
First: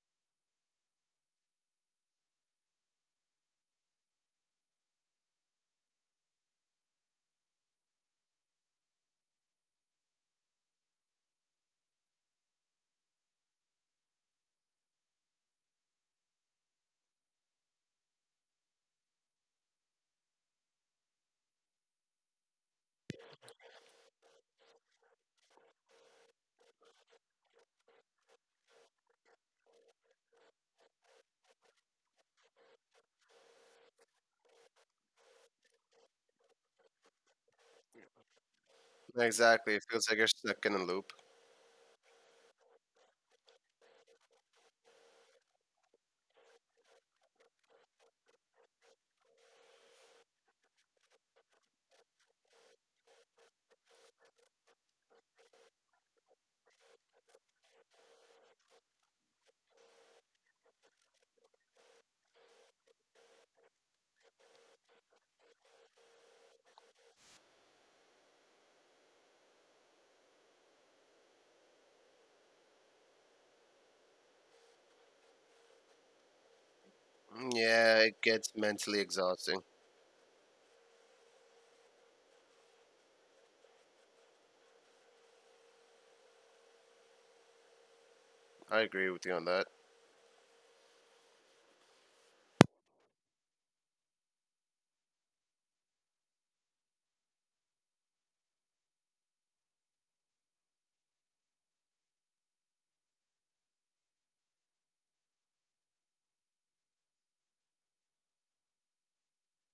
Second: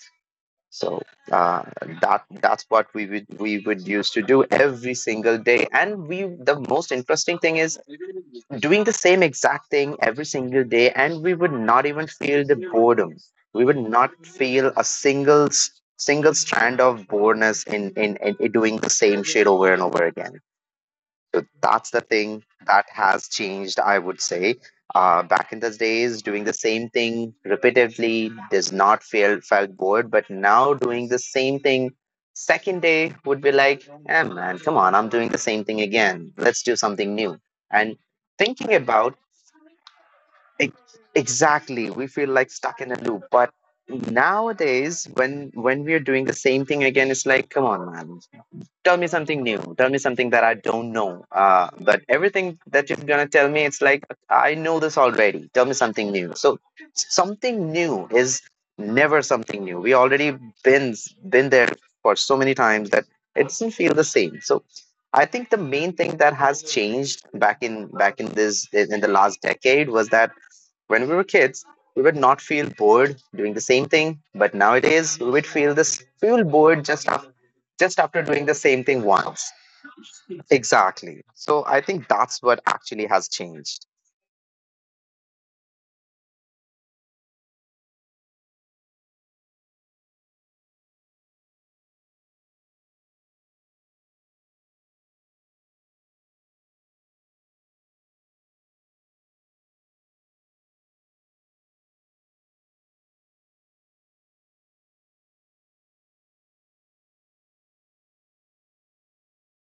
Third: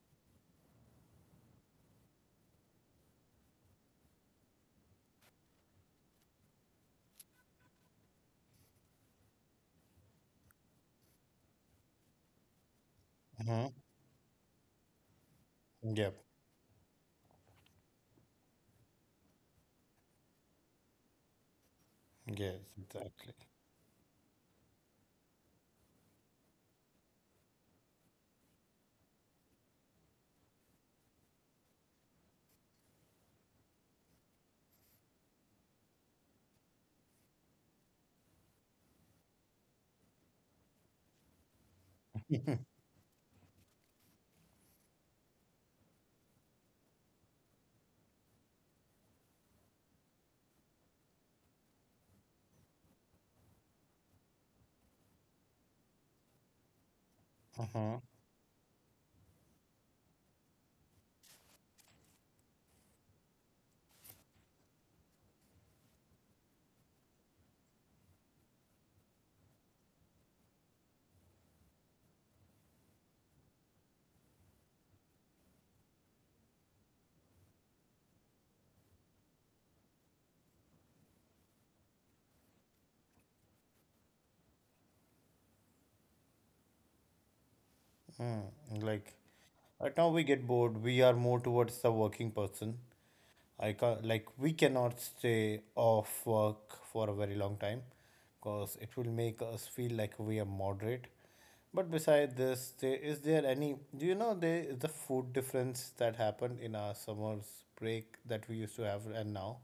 Speaker 3: So uh, that that's what we would used to do every single day. And we, the most interesting thing is doing the same exact thing every single day, and we would not even feel the boredom. We
Speaker 1: Mm-hmm.
Speaker 3: would not feel a
Speaker 1: Yep.
Speaker 3: single strand of boredom in doing the same shit over and over again. So that's the thing
Speaker 1: Yes.
Speaker 3: that has
Speaker 1: Exactly.
Speaker 3: changed, I would say. Back in those days, doing the same thing repetitively does not feel felt bored, but now doing the same thing second day would be like, eh, man, come on, I'm doing the same thing again. Let's do something new. And thinking about
Speaker 2: Exactly. It feels like you're stuck
Speaker 3: it,
Speaker 2: in a loop.
Speaker 3: exactly, we feel like stuck in a loop. But nowadays, when we're doing the same thing again, it's like, come on, man, tell me something new, tell me something that I don't know. But everything that you're gonna tell me, it's like I know this already. Tell me something new. So something
Speaker 1: Mm-hmm.
Speaker 3: new is never something new. We already been been there for so many times that it doesn't feel the same. So I think the main thing that has changed back in back in this in the last decade was that when we were kids, we would not feel bored doing the same thing, but nowadays we would feel bored
Speaker 2: Mm,
Speaker 3: just
Speaker 2: yeah,
Speaker 3: after
Speaker 2: it
Speaker 3: doing the
Speaker 2: gets
Speaker 3: same
Speaker 2: mentally
Speaker 3: thing once.
Speaker 2: exhausting.
Speaker 3: Exactly. So I think that's what actually has changed.
Speaker 2: I agree
Speaker 1: Like.
Speaker 2: with you on that.
Speaker 1: Right now we get bored. We are more towards the working person. I can, like, we cannot stay off work for a very long time because it will make us feel like we are moderate. But beside this, there is there any, do you know, there is the food difference that happened in our summer's break that we used to have and now?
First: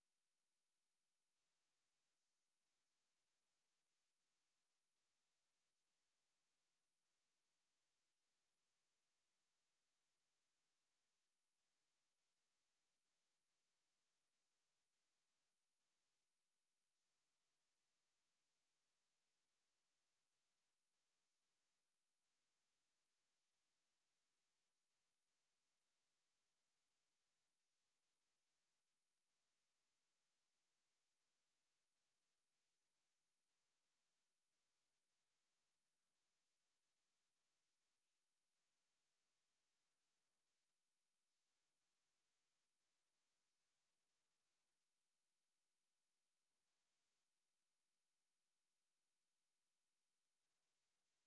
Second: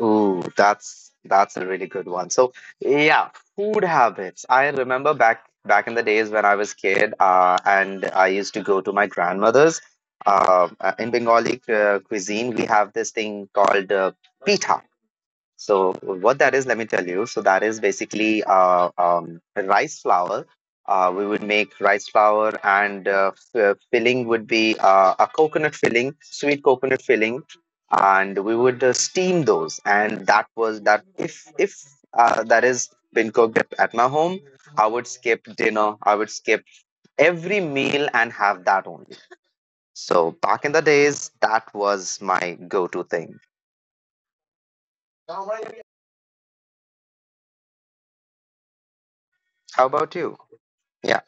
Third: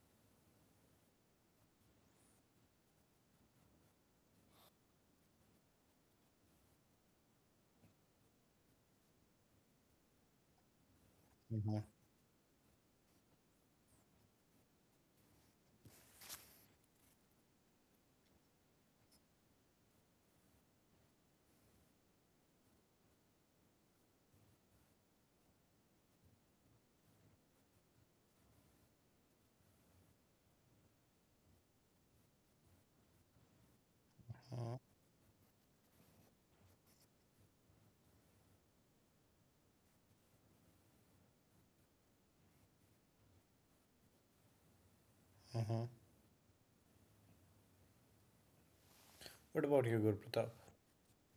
Speaker 3: Ooh, that's a really good one. So yeah, food habits. I remember back in the days when I was kid, and I used to go to my grandmother's. In Bengali cuisine, we have this thing called pitha. So what that is, let me tell you. So that is basically rice flour. We would make rice flour, and filling would be a coconut filling, sweet coconut filling, and we would steam those. And that was that. If that is been cooked at my home, I would skip dinner. I would skip every meal and have that only. So back in the days, that was my go-to thing. How
Speaker 1: What about you, Guru
Speaker 3: about you?
Speaker 1: Pratap?
Speaker 3: Yeah.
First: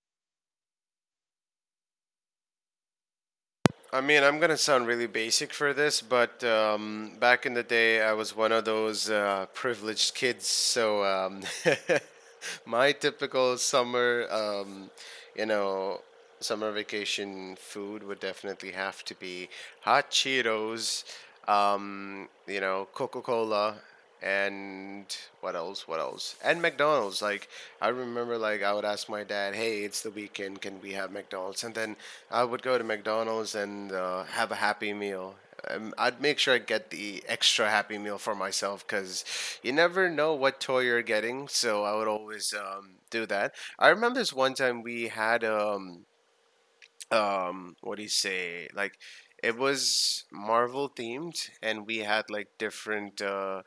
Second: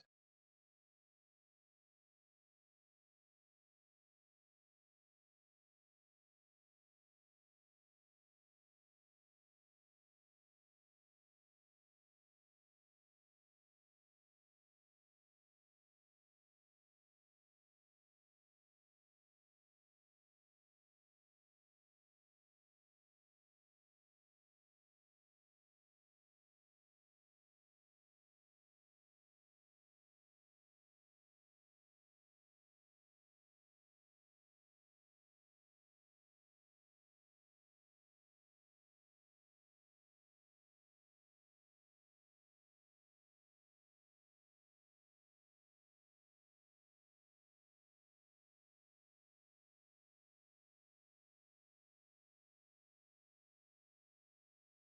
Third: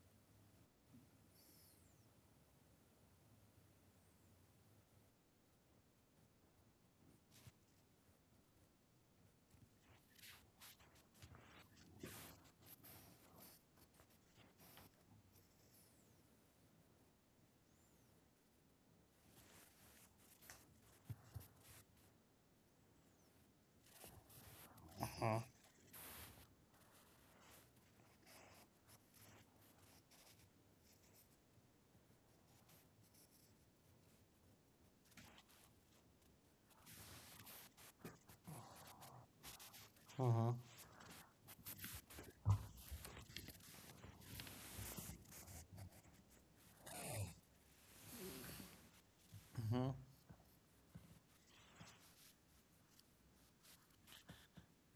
Speaker 2: I mean, I'm gonna sound really basic for this, but back in the day, I was one of those privileged kids. So my typical summer, you know, summer vacation food would definitely have to be hot Cheetos, Coca Cola, and what else? What else? And McDonald's. Like I remember, like I would ask my dad, "Hey, it's the weekend. Can we have McDonald's?" And then I would go to McDonald's and have a Happy Meal. I'd make sure I get the extra Happy Meal for myself because you never know what toy you're getting. So I would always do that. I remember this one time we had, what do you say, like it was Marvel themed, and we had like different uh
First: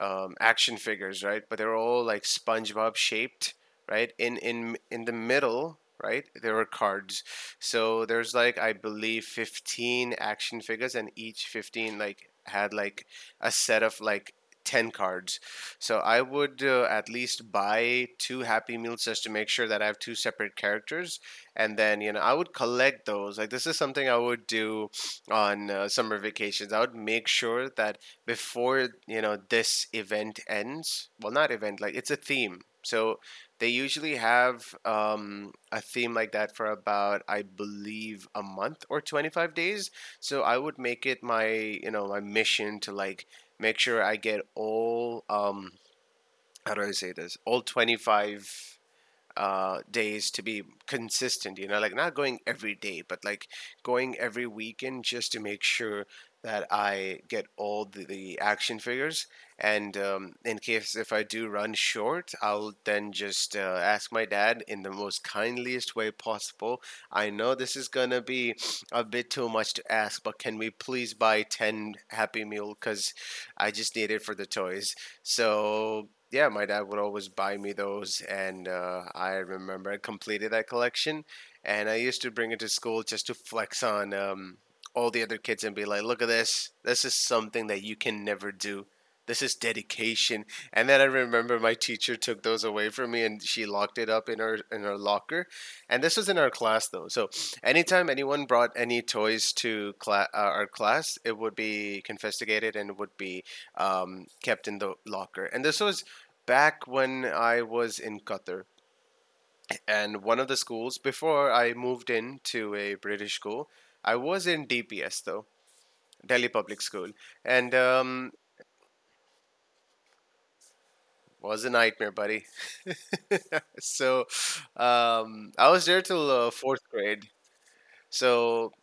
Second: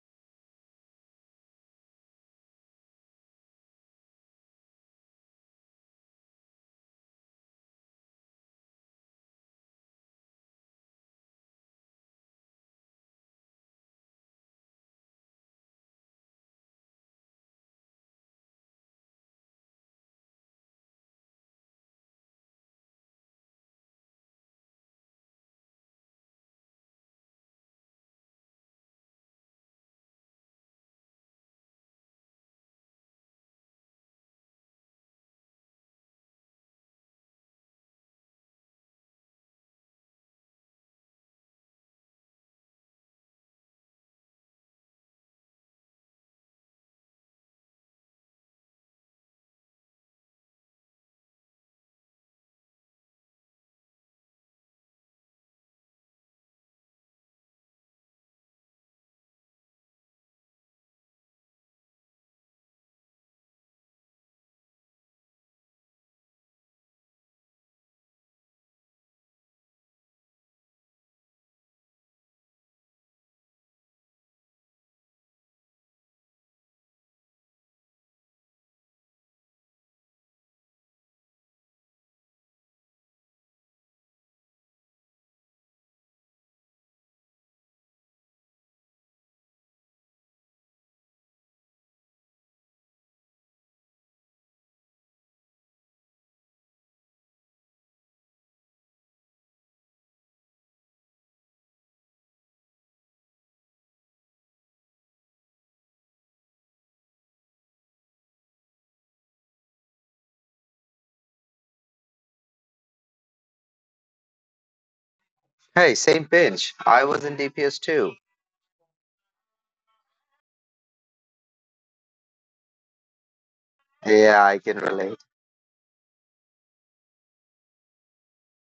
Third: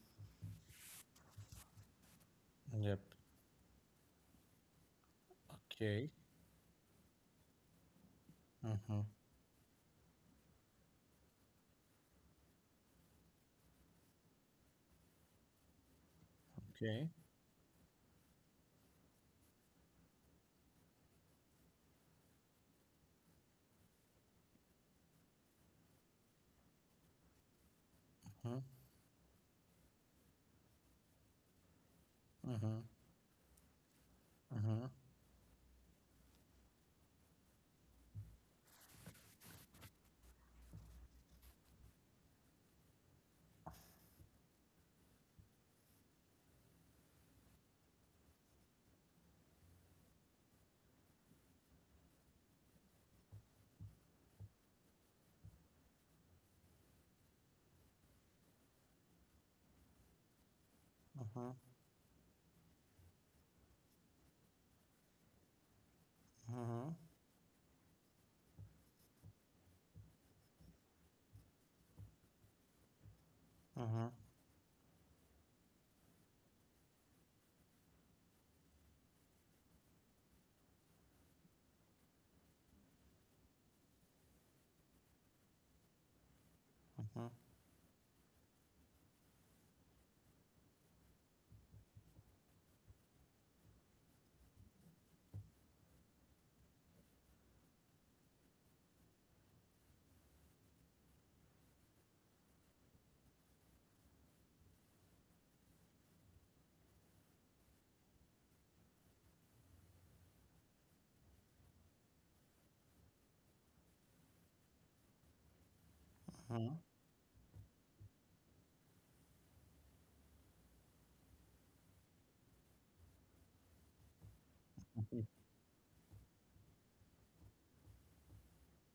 Speaker 2: um action figures, right? But they were all like SpongeBob
Speaker 1: Yep.
Speaker 2: shaped, right? In the middle,
Speaker 1: Okay.
Speaker 2: right, there were cards. So there's like, I believe, 15 action figures, and each 15 like had like a set of like 10 cards. So I would
Speaker 1: Okay.
Speaker 2: at least buy two happy meals just to make sure that I have two separate characters. And then, you know, I would collect those. Like this is something I would do on summer vacations. I would make sure that
Speaker 1: Mhm,
Speaker 2: before you know this event ends. Well, not event, like it's a theme. So they usually have a theme like that for about, I believe, a month or 25 days. So I would make it my, my mission to like make sure I get all how do I say this, all 25 days to be consistent, you know, like not going every day but like going every weekend just to make sure that I get all the action figures. And in case if I do run
Speaker 1: mhm,
Speaker 2: short, I'll then just ask my dad in the most kindliest way possible, I
Speaker 1: mhm,
Speaker 2: know this is gonna be a bit too much to ask, but can we please buy 10 happy meal because I just need it for the
Speaker 1: mhm,
Speaker 2: toys. So yeah, my dad would always buy me those, and I remember I completed that collection, and I used to bring it to school just to flex on all the other kids and be like, "Look at this! This is something that you can never do. This is dedication." And then I remember my teacher took those away from me, and she locked it up in her locker, and this was in our class though. So anytime anyone brought any toys to our class, it would be confiscated and would be kept in the locker. And this was back when I was in Qatar, and one of the schools before I moved into a British school, I was in DPS though,
Speaker 3: Hey, same
Speaker 1: mhm,
Speaker 2: Delhi
Speaker 3: pinch.
Speaker 2: Public
Speaker 3: I
Speaker 2: School,
Speaker 3: was in DPS
Speaker 2: and
Speaker 3: too.
Speaker 2: was a nightmare, buddy. So
Speaker 3: Yeah, I can relate.
Speaker 2: I was there till fourth grade. So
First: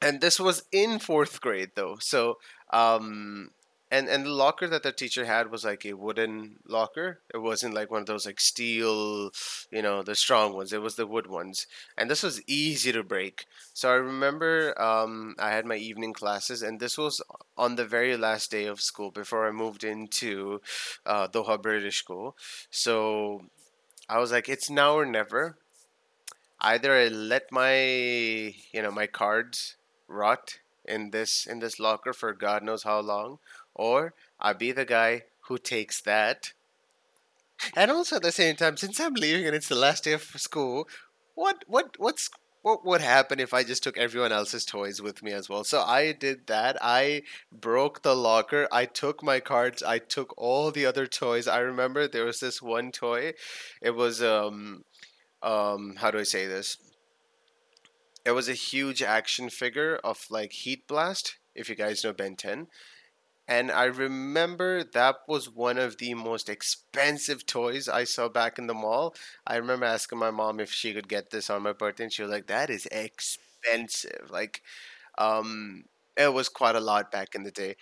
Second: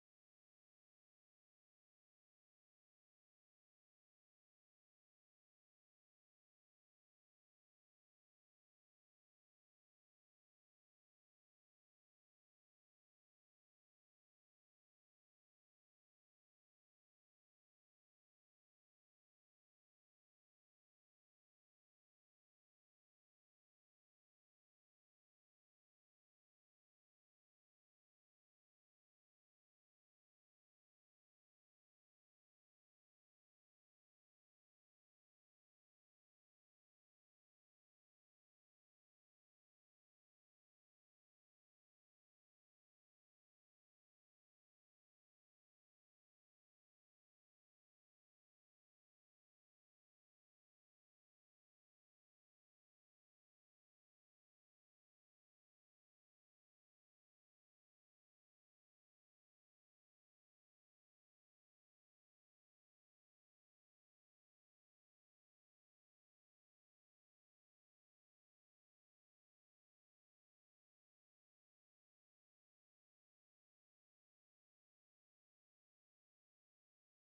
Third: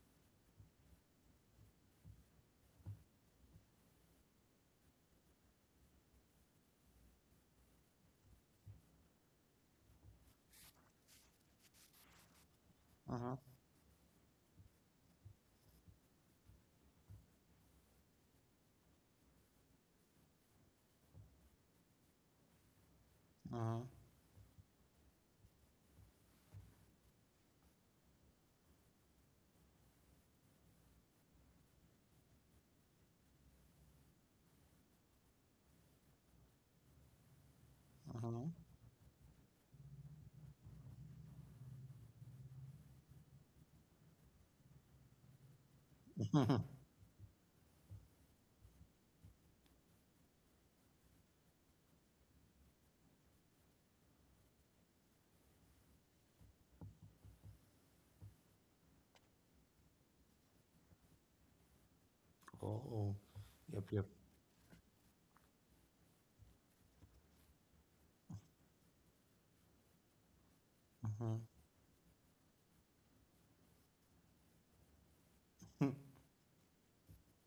Speaker 2: and this was in fourth grade though, so um and the locker that the teacher had was like a wooden locker. It wasn't like one of those like steel, the strong ones, it was the wood ones, and this was easy to
Speaker 1: mhm,
Speaker 2: break. So I remember I had my evening classes, and this was on the very last day of school before I moved into Doha British School. So
Speaker 1: mhm,
Speaker 2: I was like, it's now or never. Either I let my, my cards rot in this locker for God knows how long, or I'll be the guy who takes that. And also at
Speaker 1: mhm.
Speaker 2: the same time, since I'm leaving and it's the last day of school, what what what's what would happen if I just took everyone else's toys with me as well? So I did that. I broke the locker. I took my cards. I took all the other toys. I remember there was this one toy. It was how do I say this? There was a huge action figure of like Heat Blast, if you guys know Ben 10.
Speaker 1: Oh, oh.
Speaker 2: And I
Speaker 1: Yep, yep.
Speaker 2: remember that was one of the most expensive toys I saw back in the mall. I remember asking my mom if she could get this on my birthday, and she was like, that is expensive. Like, um, it was quite a lot back in the day.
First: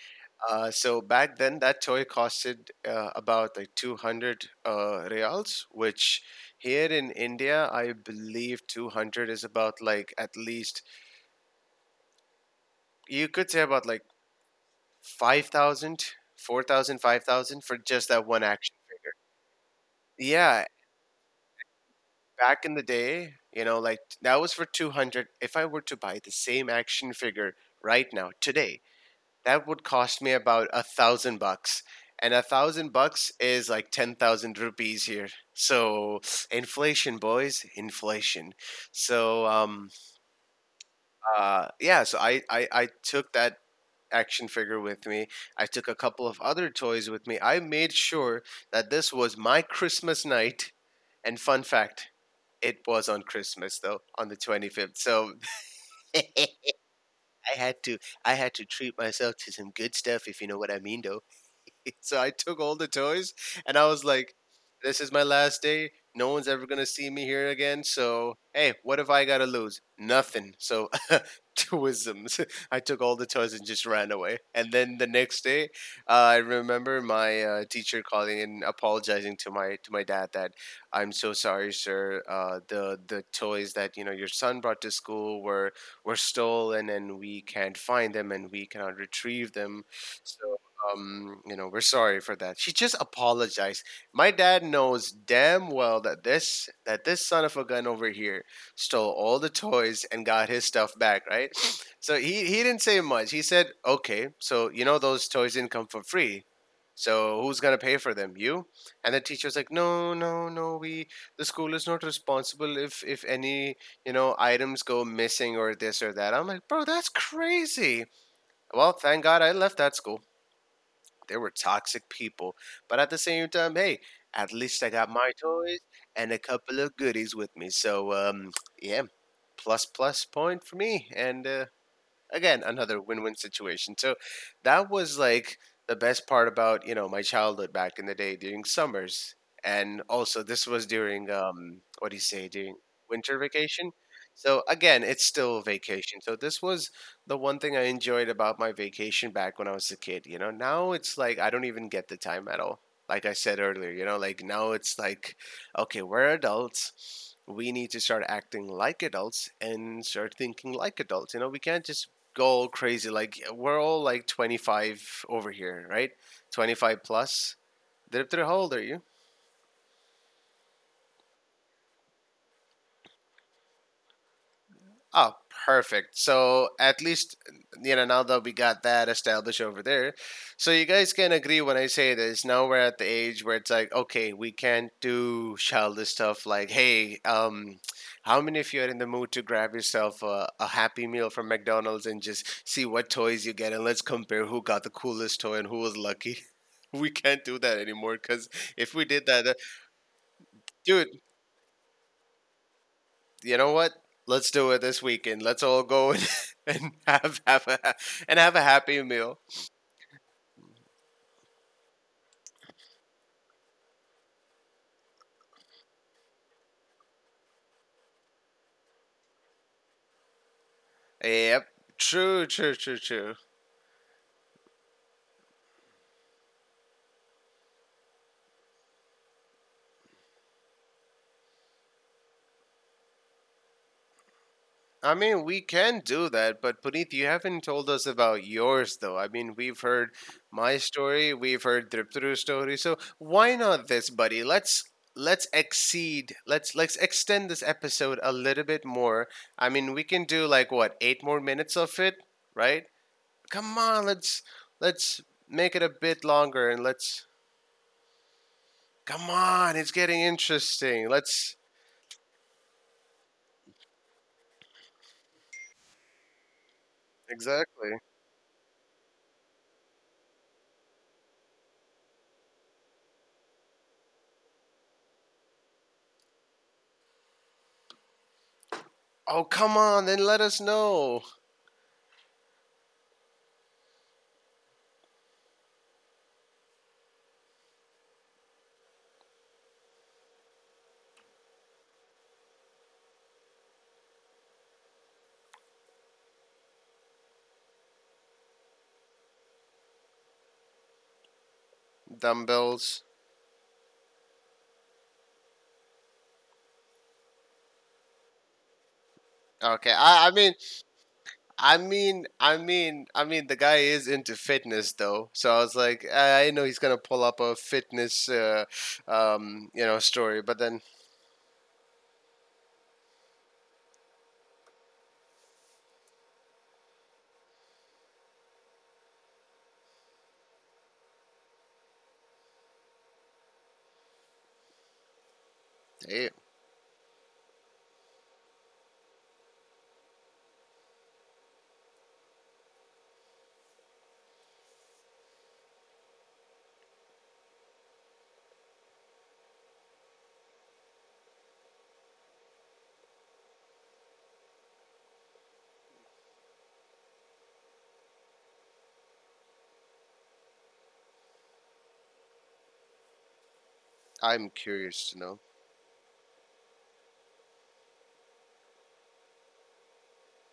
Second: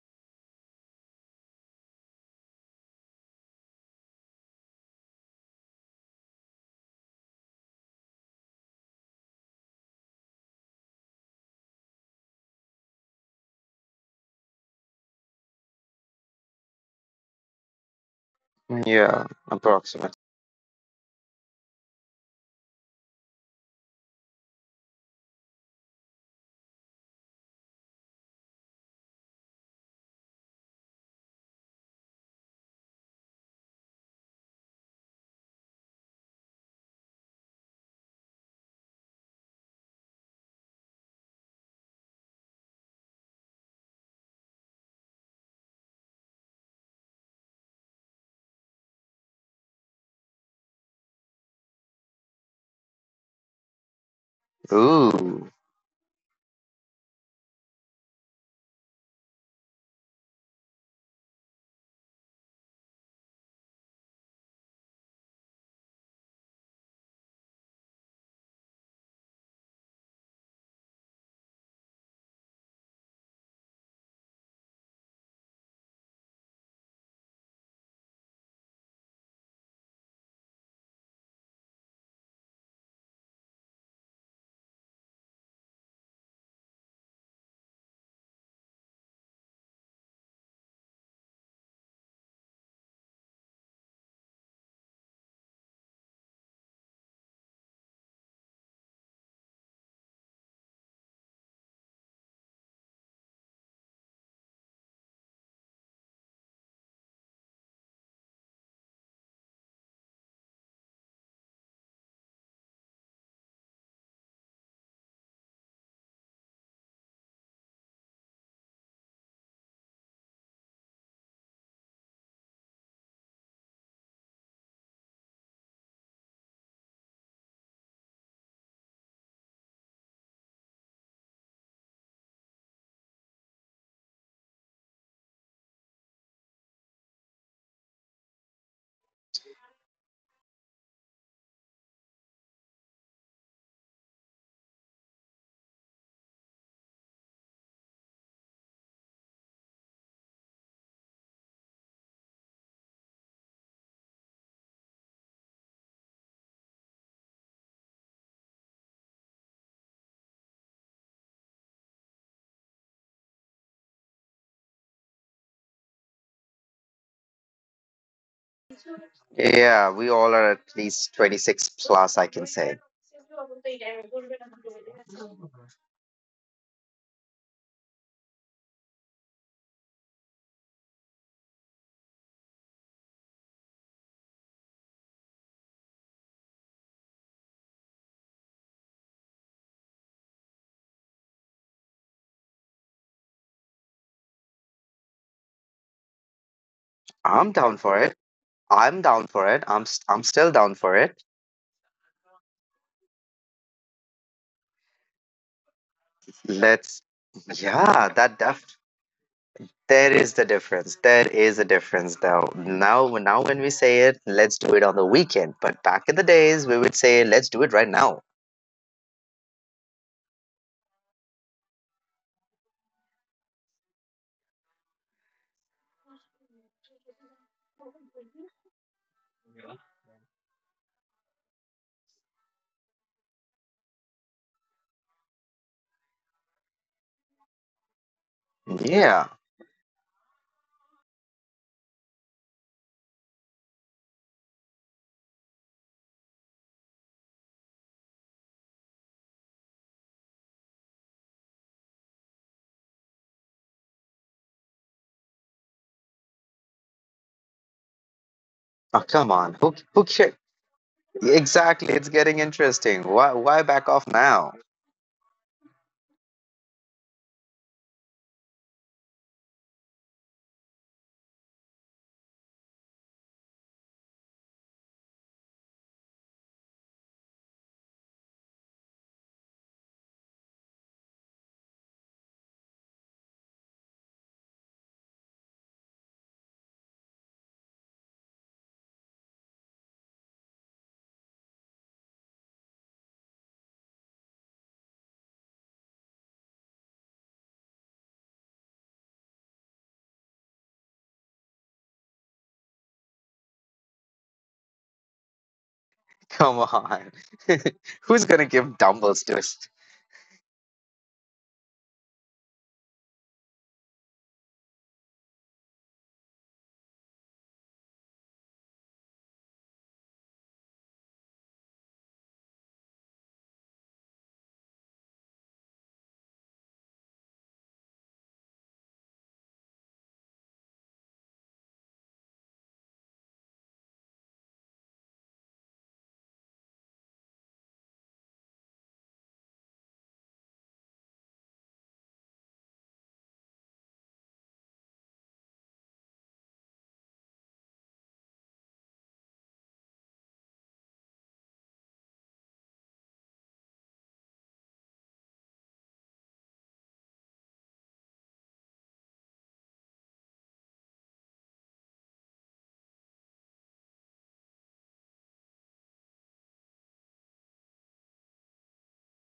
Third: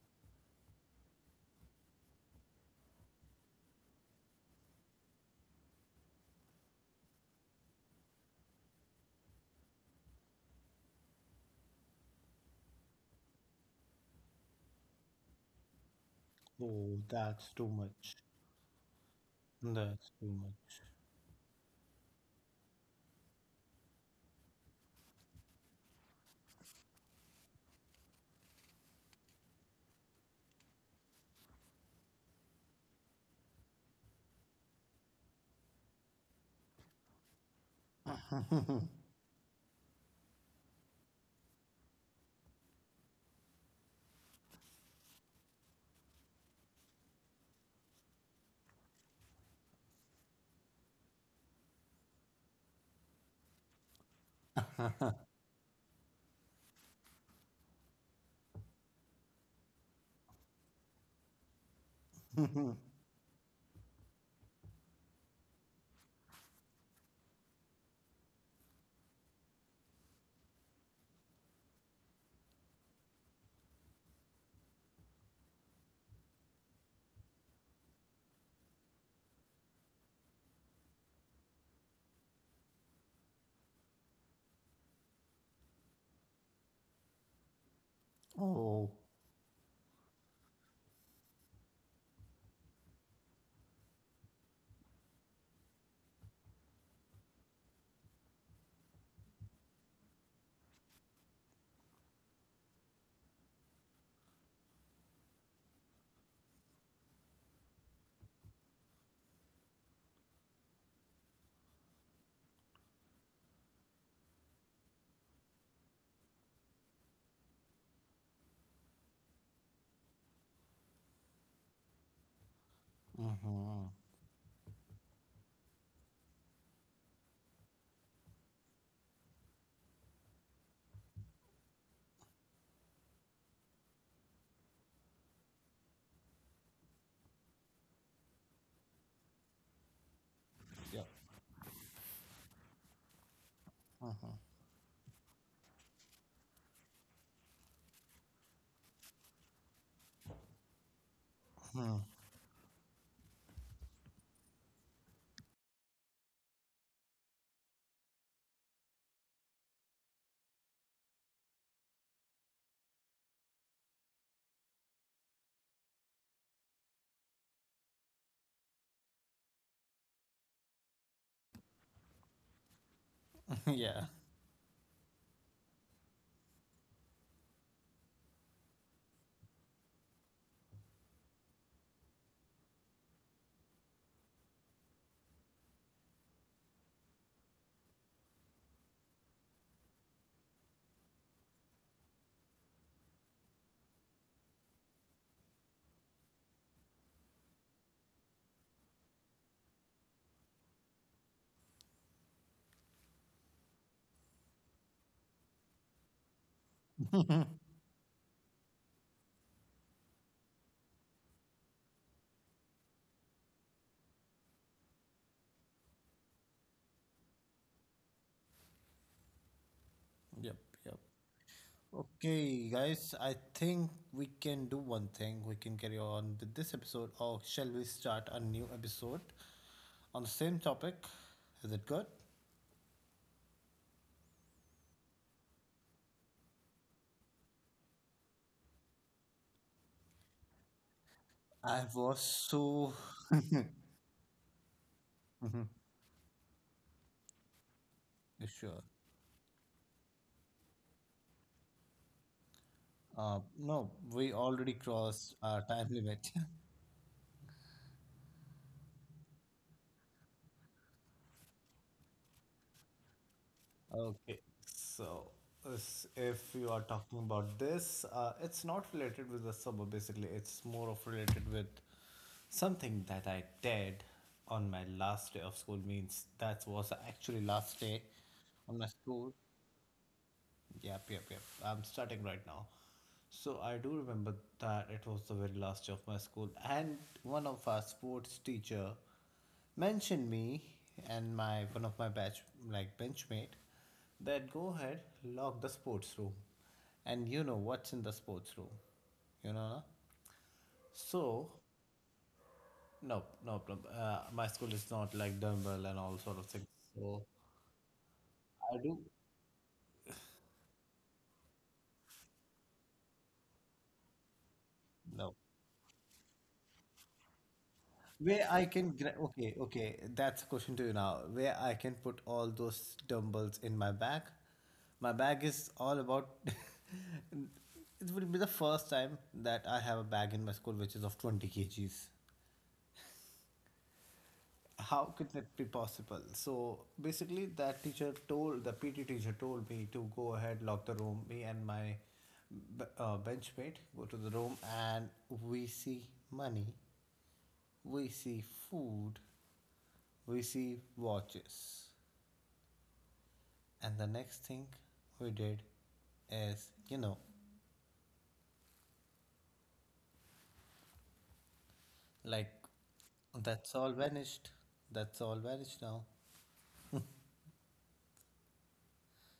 Speaker 2: So back then, that toy costed about like 200 reals, which here in India, I believe 200 is about like at least you could say about like 5,000, 4,000, five
Speaker 1: Oh,
Speaker 2: thousand for
Speaker 1: that's
Speaker 2: just
Speaker 1: too
Speaker 2: that one
Speaker 1: much.
Speaker 2: action.
Speaker 3: Yeah,
Speaker 1: That's
Speaker 2: Yeah,
Speaker 3: approximate.
Speaker 1: too much.
Speaker 2: back in the day, like that was for 200. If I were to buy the same action figure right now, today, that would cost me about $1,000. And $1,000 is like 10,000 rupees here. So, inflation, boys, inflation. So, yeah, so I took that action figure with me. I took a couple of other toys with me. I made sure that this was my Christmas night. And fun fact, it was on Christmas though, on the 25th. So
Speaker 3: Ooh.
Speaker 2: I had to I had to treat myself to some good stuff if you know what I mean though. So I took all the toys and I was like, this is my last day. No one's ever going to see me here again. So, hey, what have I got to lose? Nothing. So two wisdoms. I took all the toys and just ran away. And then the next day, I remember my teacher calling and apologizing to my dad that I'm so sorry, sir. The toys that your son brought to school were stolen, and we can't find them, and we cannot
Speaker 1: Oh,
Speaker 2: retrieve them. So. We're sorry for that. She just apologized. My dad knows damn well that this son of a gun over here stole all the toys and got his stuff back, right? So he didn't say much. He said, okay, so those toys didn't come for free. So who's gonna pay for them? You? And the teacher was like, no, no, no. We the school is not responsible if any items go missing or this or that. I'm like, bro, that's crazy. Well, thank God I left that school. They were toxic people. But at the same
Speaker 1: mm-hmm.
Speaker 2: time, hey, at least I got my toys and a couple of goodies with me. So yeah, plus point for me. And again another win-win situation, so that was like the best part about my childhood back in the day during summers. And also this was during what do you say, during winter vacation. So again, it's still vacation, so this was the one thing I enjoyed about my vacation back when I was a kid. Now it's like I don't even get the time at all. Like I said earlier, like now it's like, okay, we're adults, we need to start acting like adults and start thinking like adults. We can't just go crazy. Like we're all like 25 over here, right? 25 plus. Dirip, how old are you?
Speaker 3: Yeah, we all are at least 26 plus, I can say.
Speaker 1: Yeah,
Speaker 2: Oh, perfect. So at least now that we got that established over there, so you guys can agree when I say this. Now we're at the age where it's like, okay, we can't do childish stuff like, hey, how many of you are in the mood to grab yourself a Happy Meal from McDonald's and just see what toys you get, and let's compare who got the coolest toy and who was lucky. We can't do
Speaker 3: I'm
Speaker 2: that
Speaker 3: down for
Speaker 2: anymore
Speaker 3: it.
Speaker 2: because if we
Speaker 3: I'm
Speaker 2: did
Speaker 3: down
Speaker 2: that,
Speaker 3: for it. I'm still down for
Speaker 2: dude,
Speaker 3: it.
Speaker 2: you know what? Let's do it this weekend. Let's all go and, and
Speaker 3: Let's,
Speaker 2: have have a
Speaker 3: yeah,
Speaker 2: and have
Speaker 3: that
Speaker 2: a
Speaker 3: def,
Speaker 2: happy meal.
Speaker 3: there is the difference. There is a difference though. Now now when we say it, let's do it on the weekend. But back in the days we would say let's do it right now.
Speaker 1: yep, yep.
Speaker 2: Yep. True, true, true,
Speaker 1: Okay,
Speaker 2: true.
Speaker 1: guys, I think we can do one thing. We can carry on with this episode, or shall we start a new episode on the same topic? Is it good?
Speaker 2: I mean, we can do that, but Puneet, you haven't told us about yours though. I mean,
Speaker 3: Yeah.
Speaker 2: we've heard my story, we've heard
Speaker 1: I
Speaker 2: Driptaru's
Speaker 1: was
Speaker 2: story, so
Speaker 1: so
Speaker 2: why not this, buddy? Let's exceed, let's extend this episode a little bit more.
Speaker 1: sure.
Speaker 2: I mean, we can do, like, what, 8 more minutes of it, right? Come
Speaker 1: Uh,
Speaker 2: on, let's
Speaker 1: no, we
Speaker 2: let's
Speaker 1: already
Speaker 2: make it a
Speaker 1: crossed
Speaker 2: bit
Speaker 1: our time
Speaker 2: longer, and
Speaker 1: limit.
Speaker 2: let's, come
Speaker 3: Oh,
Speaker 2: on, it's
Speaker 3: come
Speaker 2: getting
Speaker 3: on.
Speaker 2: interesting. Let's.
Speaker 3: Exactly, it's getting interesting. Why back off
Speaker 1: Okay,
Speaker 3: now?
Speaker 1: so this- if you are
Speaker 2: Exactly.
Speaker 1: talking about this, it's not related with the suburb basically, it's more of related with something that I did on my last day of school, means that was actually last day
Speaker 2: Oh, come
Speaker 1: on
Speaker 2: on,
Speaker 1: my
Speaker 2: then let
Speaker 1: school.
Speaker 2: us know.
Speaker 1: Yep, yep, yep. I'm starting right now. So I do remember that it was the very last day of my school, and one of our sports teacher mentioned me and my one of my batch like benchmate that go ahead, lock the sports room, and you know what's in the sports room, you know, na? So
Speaker 2: Dumbbells.
Speaker 1: no, no problem. My school is not like dumbbell and all sort of
Speaker 3: Come
Speaker 1: things.
Speaker 3: on.
Speaker 1: So
Speaker 3: Who's gonna
Speaker 2: Okay,
Speaker 1: I
Speaker 3: give
Speaker 1: do
Speaker 2: I
Speaker 3: dumbbells
Speaker 2: mean,
Speaker 3: to us?
Speaker 2: I mean, I mean, I mean, the guy is into fitness though, so I was like, I
Speaker 1: no.
Speaker 2: know he's gonna pull up a fitness,
Speaker 1: Where I can gra-
Speaker 2: story, but
Speaker 1: okay,
Speaker 2: then,
Speaker 1: okay, that's a question to you now. Where I can put all those dumbbells in my bag? My bag is all about. It will be the first time that I have a bag in my school which is of 20 kg kgs. How
Speaker 2: hey,
Speaker 1: could that be possible? So basically, that teacher told, the PT teacher told me to go ahead, lock the room. Me and my benchmate go to the room and we see money, we see food, we see watches. And the next thing we did is, you know, like,
Speaker 2: I'm
Speaker 1: that's all
Speaker 2: curious to know.
Speaker 1: vanished. That's all vanished now.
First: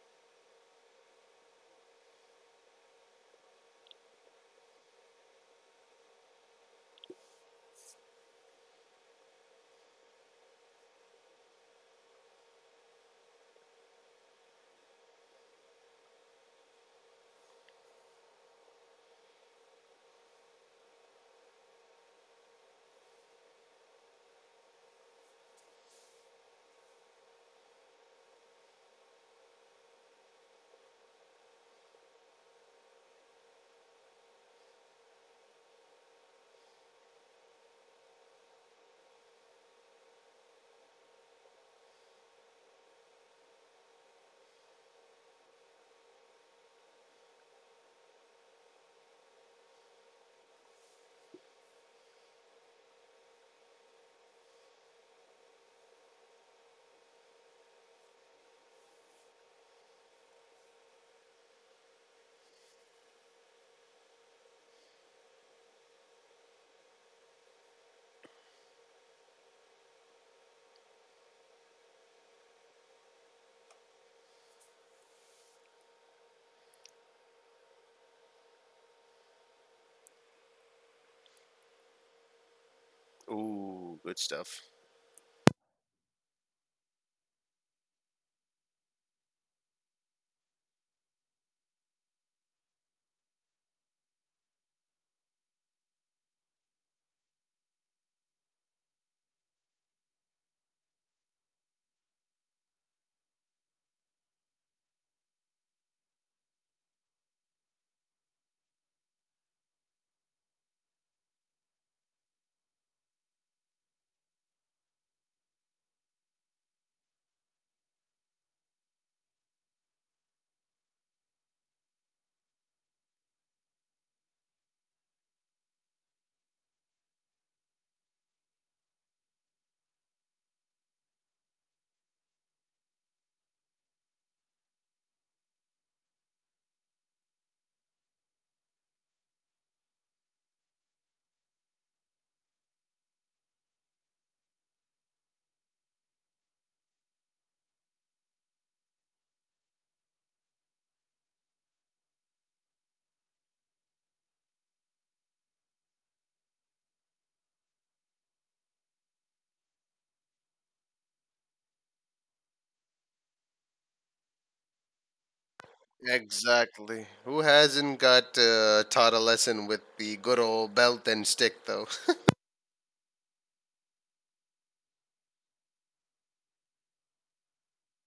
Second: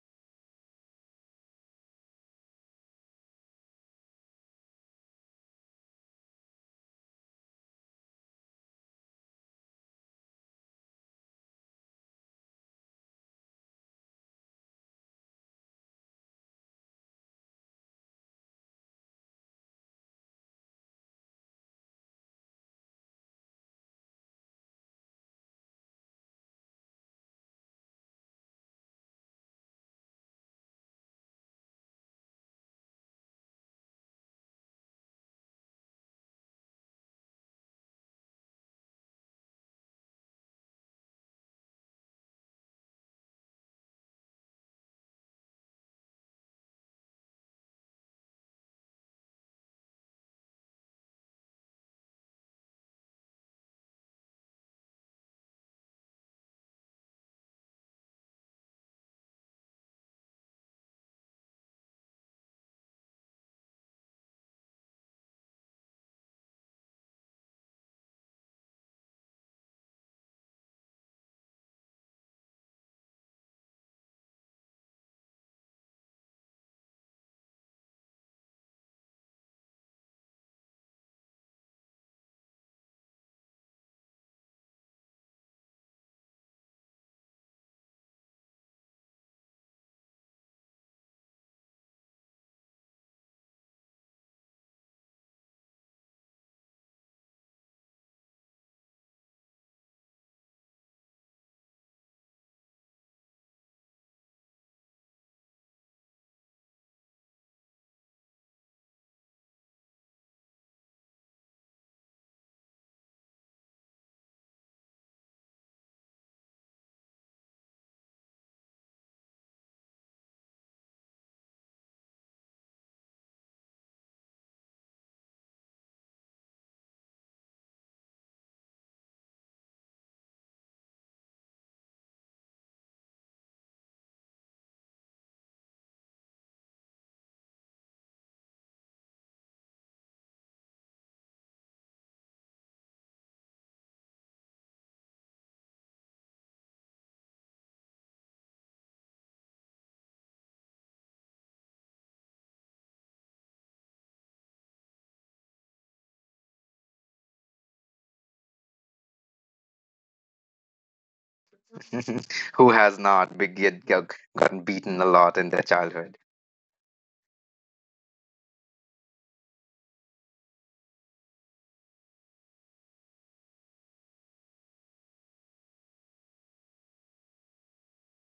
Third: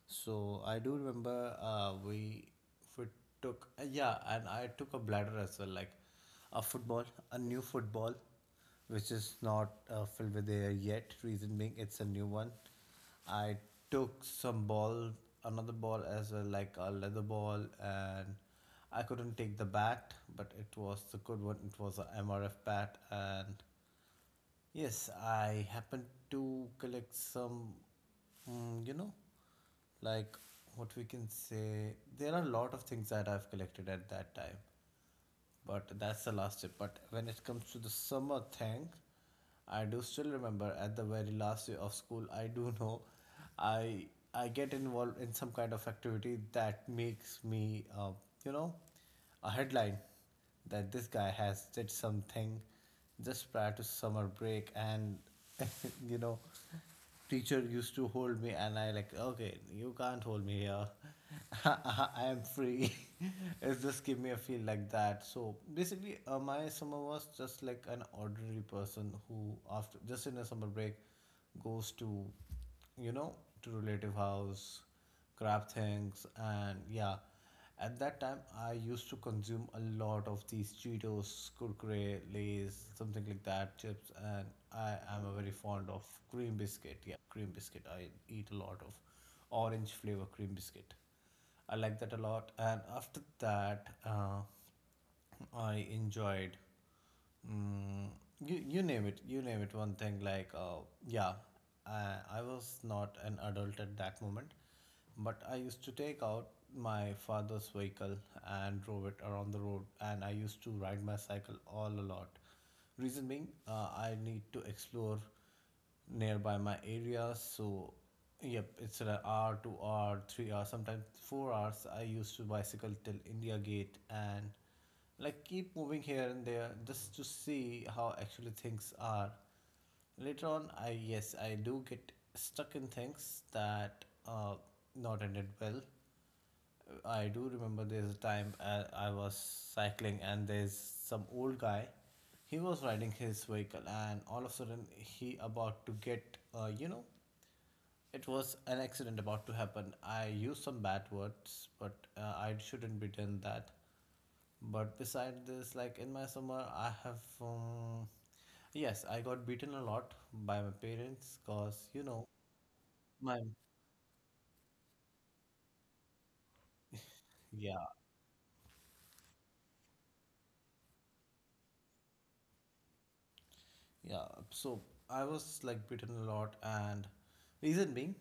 Speaker 1: So I do remember we took yeah, and I took a bladder as well, like a football, a new football, which is not filled with air yet. Reason being, it's a new one. I took some ball, another ball as well, like a leather ball, and I couldn't take the bat, but it was the good one. It was a MRF bat, and yes, I happen to collect some, mm, you know, like what we can say. There are a lot of things that I've collected at that time, but that's the last tip. But when it comes to the summer thing, I do still remember at the very last day of school. I do know, I I get involved in some kind of activity that makes me, you know, a headline that this guy has did something just prior to summer break and you know teacher used to hold me and I like okay you can't hold me here. I am free. It's just give me a feel like that. So basically, my summer was just like an ordinary person who after just in a summer break goes to, you know, to relative house, grab things and yeah, at that time, I used to consume a lot of these Cheetos, Kurkure, Lays, something like that,
Speaker 2: Ooh,
Speaker 1: chips,
Speaker 2: good
Speaker 1: and
Speaker 2: stuff.
Speaker 1: I am a very fond of cream biscuit. Yeah, cream biscuit. I eat a lot of orange flavor cream biscuit. I like that a lot. And after that, I enjoyed. Mm, you name it. You name it. One thing like yeah, I, I was not an adult at that moment, but I used to take out my father's vehicle and drove it around the road, and I used to ride my cycle all a lot. Reason being, I need to explore nearby my area. So, yep, it's an hour, 2 hour, 3 hours, sometimes 4 hours. I used to bicycle till India Gate and like keep moving here and there just to see how actually things are. Later on, I, yes, I do get stuck in things that not ended well. I do remember there's a time I was cycling and there's some old guy. He was riding his vehicle and all of a sudden he about to get you know it was an accident about to happen. I used some bad words, but I shouldn't be done that. But beside this, like in my summer, I have yes, I got beaten a lot by my parents because you know
Speaker 3: Who has
Speaker 1: my
Speaker 3: not be- get, gotten beaten a lot in their childhood?
Speaker 2: Exactly. Who
Speaker 1: yeah.
Speaker 2: hasn't got taught a lesson with the good old belt and stick though?
Speaker 1: Yeah, so I was like beaten a lot, and reason being,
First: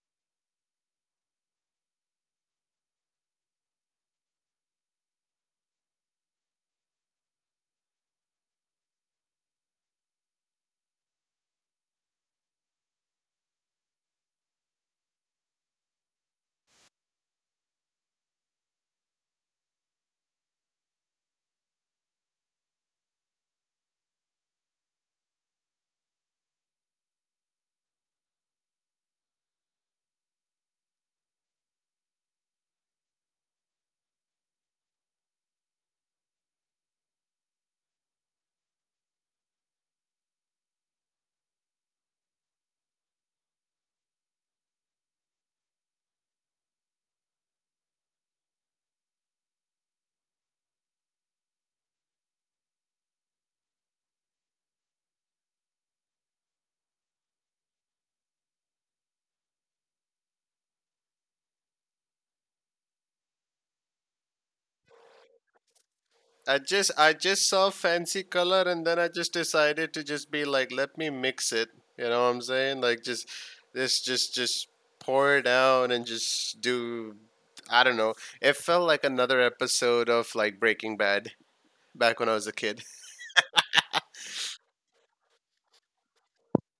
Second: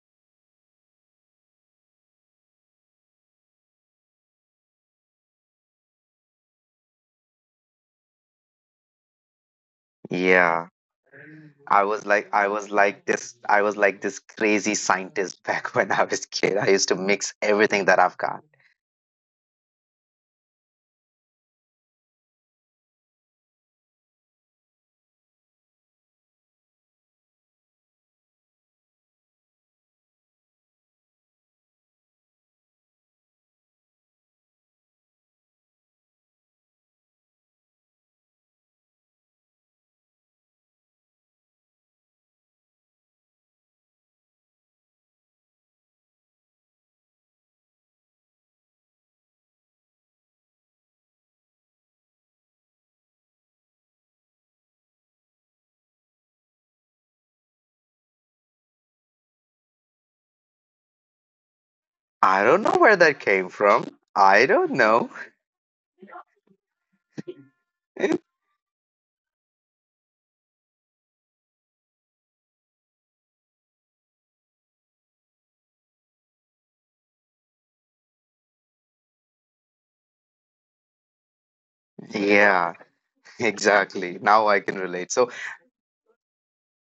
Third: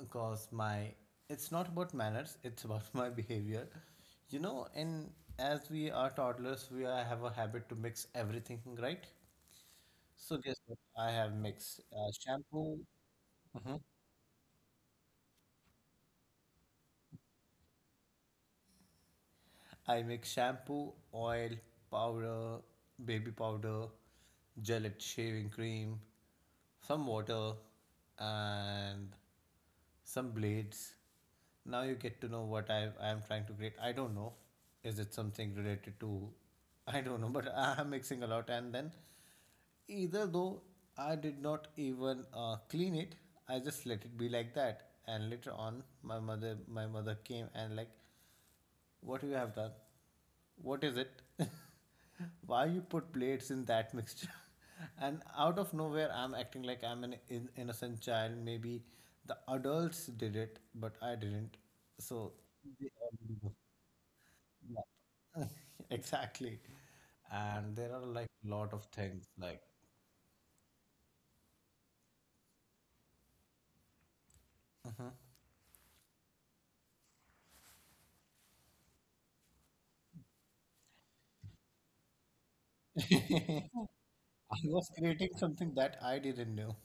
Speaker 1: because my, it's not about manners, it's about my behavior. You know, and as we are toddlers, we are, have a habit to mix everything, right? So guess
Speaker 3: Yeah.
Speaker 1: what? I have mixed
Speaker 3: I was
Speaker 1: shampoo.
Speaker 3: like this I was like this crazy scientist back when I was a kid. I used to mix everything that I've got.
Speaker 1: I mix shampoo, oil, powder, baby powder, gelate shaving cream, some water, and some blades. Now you get to know what I am trying to create. I don't know. Is it something related to? I don't know, but I am mixing a lot. And then, either though, I did not even clean it. I just let it be like that. And later on, my mother came and like, what you have done? What is it? Why you put plates in that mixture? And out of nowhere, I'm acting like I'm an innocent child. Maybe the adults did it, but I didn't. So
Speaker 3: I don't know
Speaker 1: they
Speaker 3: where that
Speaker 1: already
Speaker 3: came
Speaker 1: know.
Speaker 3: from. I don't know.
Speaker 1: Yeah. Exactly.
Speaker 2: I just saw
Speaker 1: And there are
Speaker 2: fancy
Speaker 1: like a
Speaker 2: color,
Speaker 1: lot of
Speaker 2: and then I
Speaker 1: things
Speaker 2: just
Speaker 1: like
Speaker 2: decided to just be like, let me mix it. You know what I'm saying? Like, just this just
Speaker 1: mhm.
Speaker 2: pour it out and just do, I don't know. It felt like another episode of like Breaking Bad back when I was a
Speaker 3: Yeah,
Speaker 2: kid.
Speaker 1: I
Speaker 3: exactly. Now I can
Speaker 1: was
Speaker 3: relate. So,
Speaker 1: creating something that I didn't know.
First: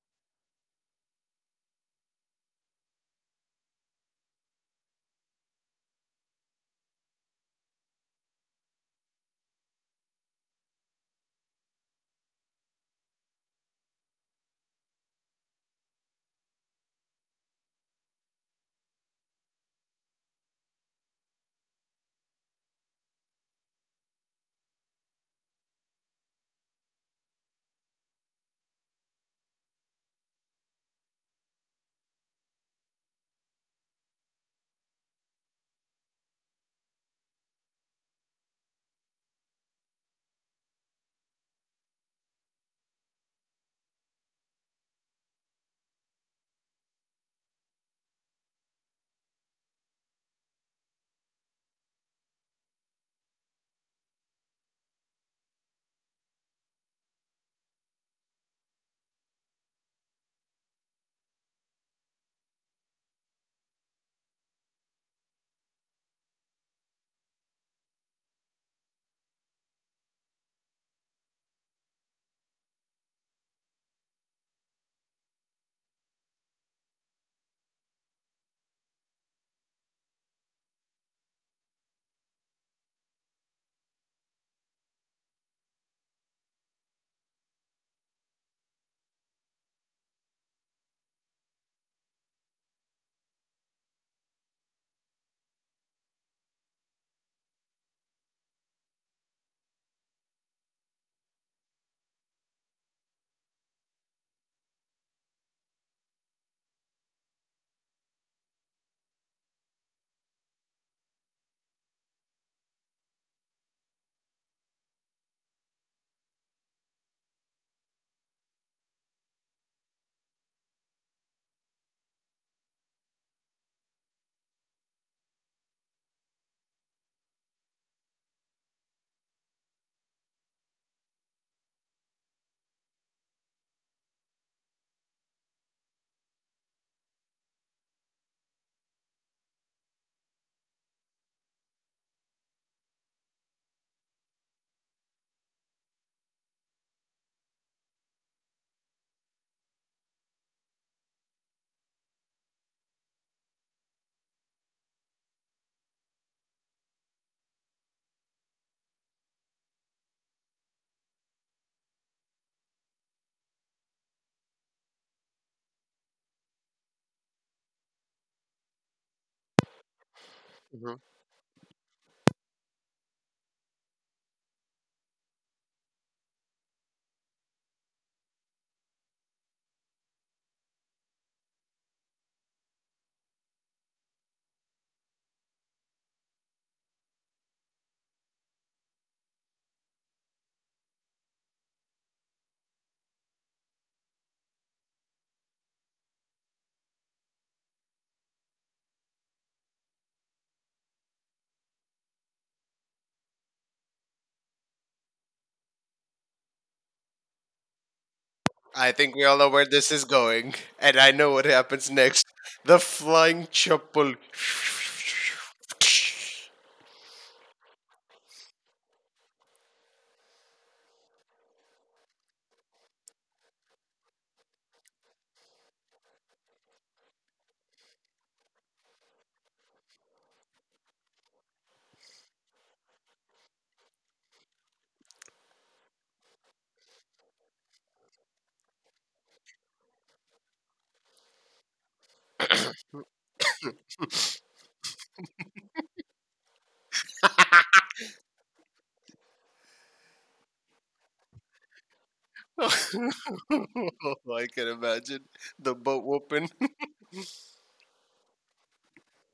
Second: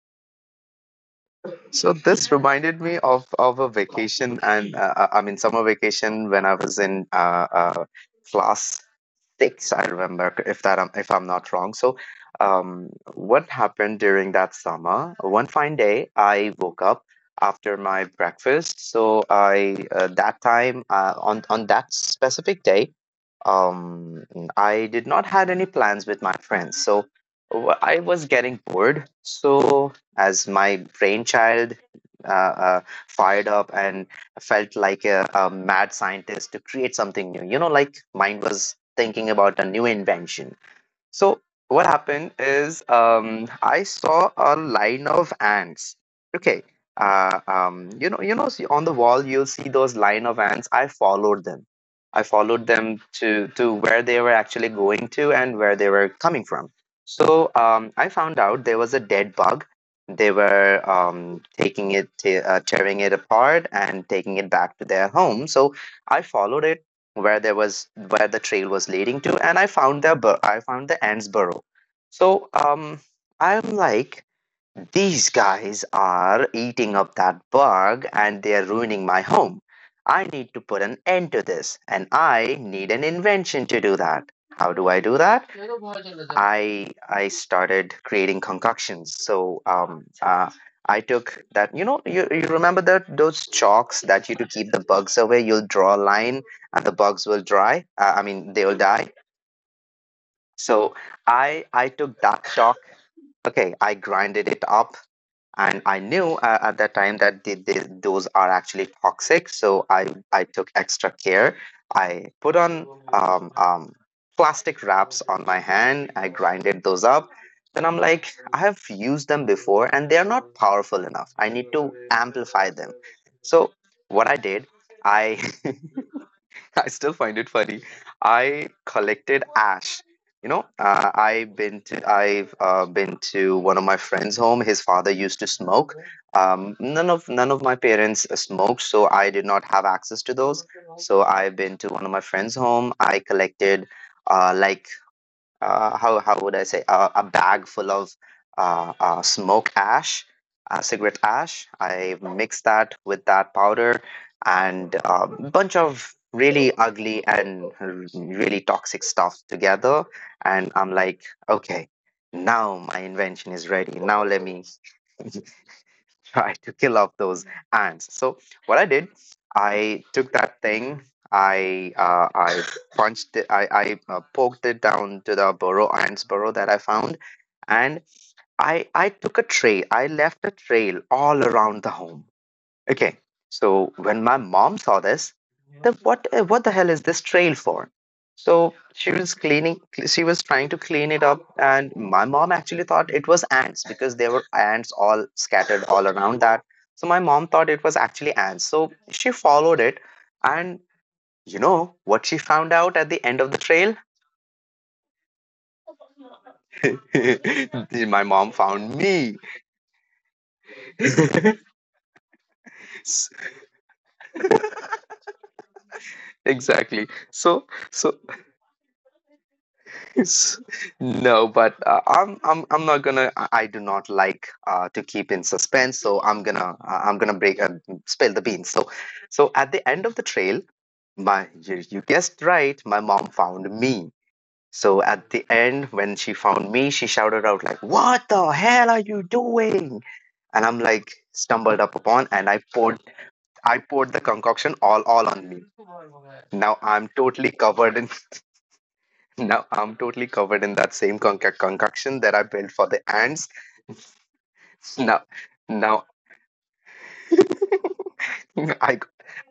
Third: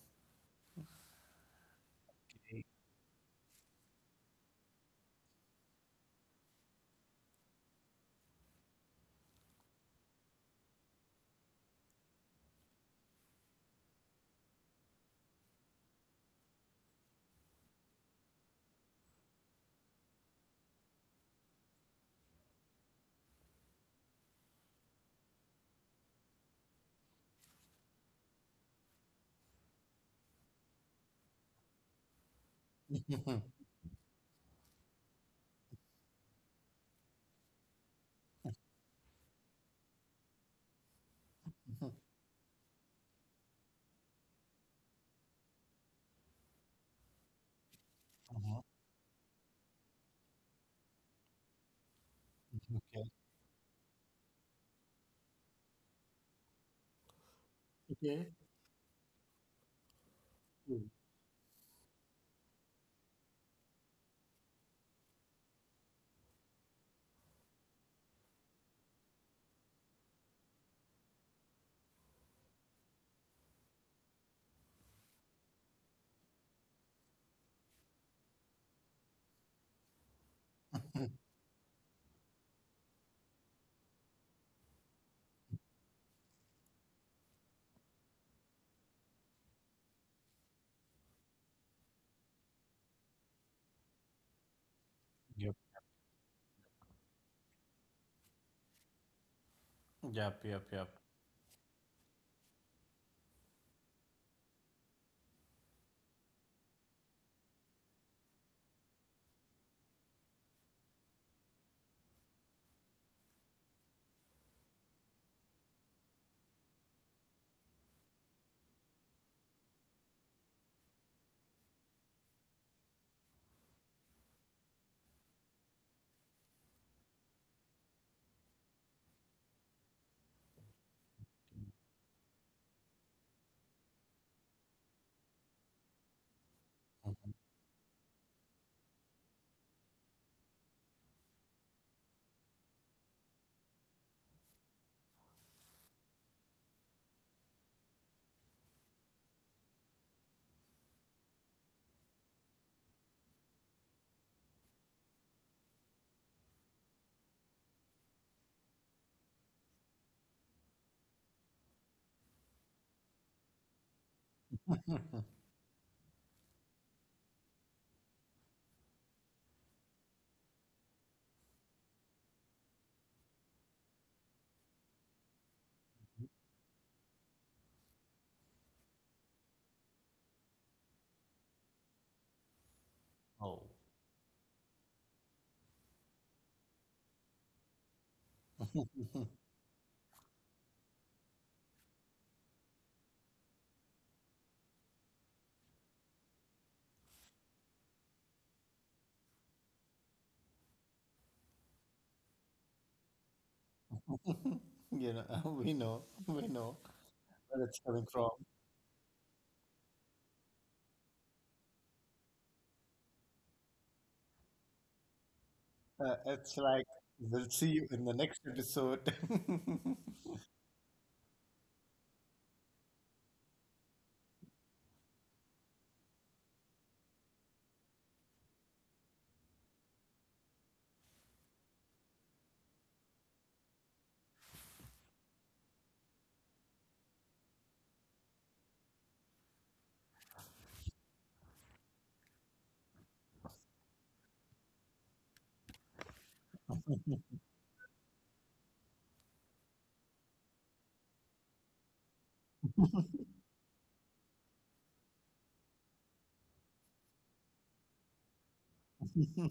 Speaker 3: so this reminded me of a vacation and, I mean summer vacation when I was in class six, I remember, if I'm not wrong. So, what happened during that summer? One fine day, I woke up after my breakfast. So I, that time, on that specific day, um, I did not had any plans with my friends. So I was getting bored. So as my brainchild uh, uh, fired up and felt like a mad scientist to create something new. You know, like mine was thinking about a new invention. So what happened is, I saw a line of ants. Okay, you know, see on the wall you'll see those line of ants. I followed them. I followed them
Speaker 1: Okay.
Speaker 3: to where they were actually going to and where they were coming from. So I
Speaker 1: Okay.
Speaker 3: found out there was a dead bug. They were, taking it, tearing it apart, and taking it back to their home. So I followed it where the trail was leading to, and I found I found the ants burrow. So I'm like, these guys are eating up that bug and they are ruining my home. I need to put an end to this and I need an invention to do that. How do I do that? I started creating concoctions. So I took that, you know, you remember that those chalks that you to keep the bugs away
Speaker 1: Yep.
Speaker 3: you'll draw a line and the bugs will dry, I mean they will die.
Speaker 1: Yep. Yep. Yep.
Speaker 3: So I took that chalk. Okay, I grinded it up, and I knew at that time that those are actually toxic. So I took extra care. I put on um, um, plastic wraps on my hand. I grinded those up. Then I'm like, I have used them before, and they are not powerful enough. I need to amplify them. So what I did, I I still find it funny. I collected ash. I've been to one of my friend's home. His father used to smoke. None of my parents smoked, so I did not have access to those. So I've been to one of my friend's home. I collected uh, like how would I say a bag full of smoke ash, cigarette ash. I mix that with that powder and a bunch of really ugly and really toxic stuff together, and I'm like, okay, now my invention is ready. Now let me try to kill off those ants. So what I did, I took that thing, I I punched it, I poked it down to the burrow ants burrow that I found, and I took a trail. I left a trail all around the home. Okay,
Speaker 1: Oh.
Speaker 3: so when my mom saw this, then what the hell is this trail for? So she was cleaning, she was trying to clean it up, and my mom actually thought it was ants because there were ants all scattered all around that. So my mom thought it was actually ants. So she followed it, and you know what she found out at the end of the trail?
Speaker 1: You know, we know where it's coming
Speaker 3: My
Speaker 1: from.
Speaker 3: mom found
Speaker 2: I think
Speaker 3: me.
Speaker 2: we all know where this is going, and I know what happens next. The
Speaker 3: S-
Speaker 2: flying chapel.
Speaker 1: It's like
Speaker 3: exactly.
Speaker 1: we'll
Speaker 3: So
Speaker 1: see you in the
Speaker 3: so
Speaker 1: next episode.
Speaker 3: no, but I'm not gonna. I do not like to keep in suspense, so I'm gonna break spill the beans. So, at the end of the trail, my you, you guessed right, my mom found me. So at the end, when she found me, she shouted out like, "What the hell are you doing?" And I'm like stumbled up upon, and I poured the concoction all on me. Now I'm totally covered in Now I'm totally covered in that same concoction that I built for the
Speaker 2: I
Speaker 3: ants.
Speaker 2: can
Speaker 3: Now,
Speaker 2: imagine the
Speaker 3: now,
Speaker 2: boat open.
Speaker 3: I,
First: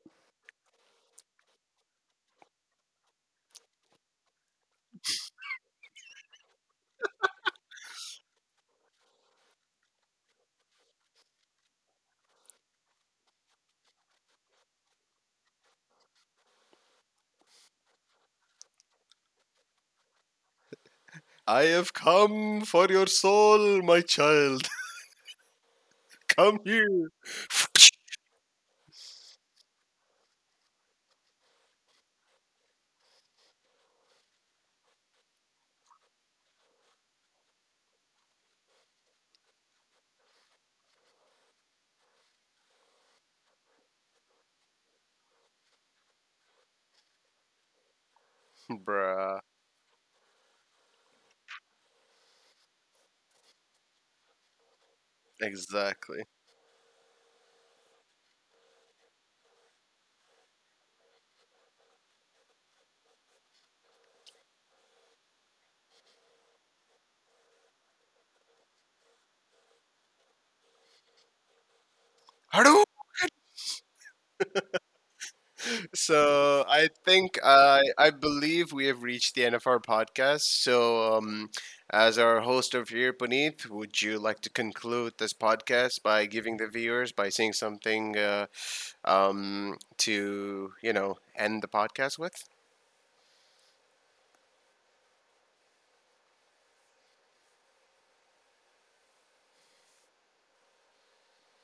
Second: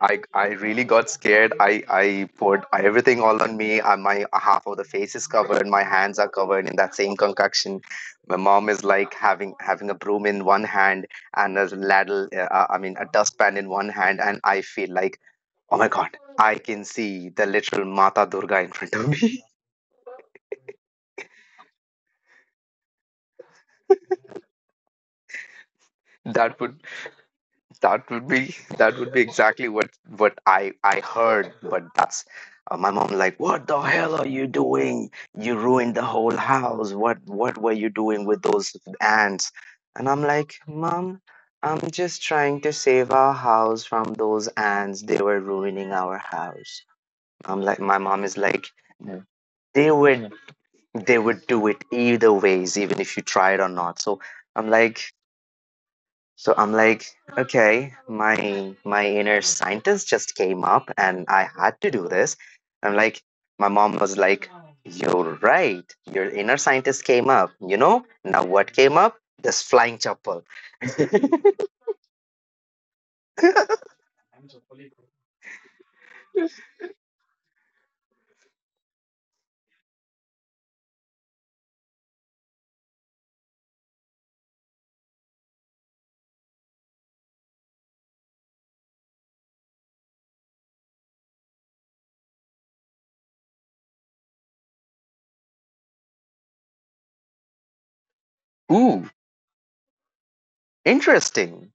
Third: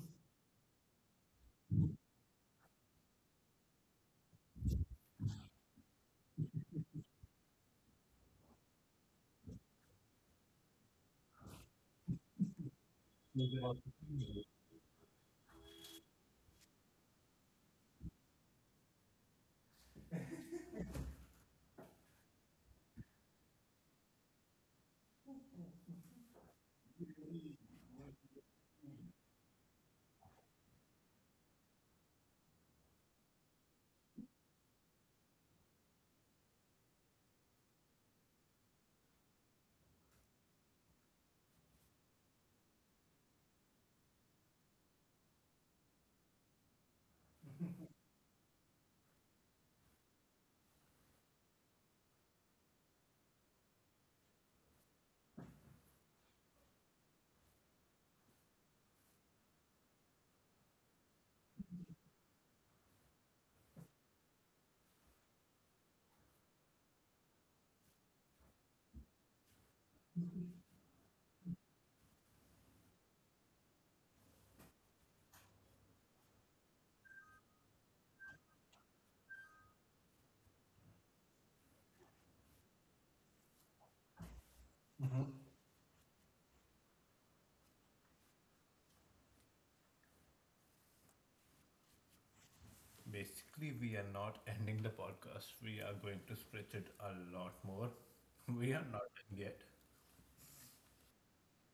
Speaker 3: I really got scared. I poured everything all on me. I, my half of the face is covered. My hands are covered in that same concoction. My mom is like having a broom in one hand and a ladle. I mean, a dustpan in one hand, and I feel like, oh my god, I can see the literal Mata Durga in front of me.
Speaker 2: I have come for your soul, my child.
Speaker 3: that
Speaker 2: Come
Speaker 3: would
Speaker 2: here.
Speaker 3: That would be exactly what I heard. But that's my mom like, what the hell are you doing? You ruined the whole house. What were you doing with those ants? And I'm like, mom, I'm just trying to save our house from those ants. They were ruining our house. I'm like, my mom is like,
Speaker 2: Bruh.
Speaker 3: they would they would do it either ways, even if you try it or not. I'm like,
Speaker 2: Exactly.
Speaker 3: so I'm like, okay, my inner scientist just came up and I had to do this. I'm like, my mom was like, you're right. Your inner scientist came up. You know? Now what came up? This flying chapel.
Speaker 2: Hadoo! So I think I believe we have reached the end of our podcast. So as our host over here, Puneet, would you like to conclude this podcast by giving the viewers, by saying something to end the podcast with?
Speaker 1: Basically, we are not ending the podcast. We are going to stretch it a lot more. We are not
Speaker 3: Ooh,
Speaker 1: done yet.
Speaker 3: interesting.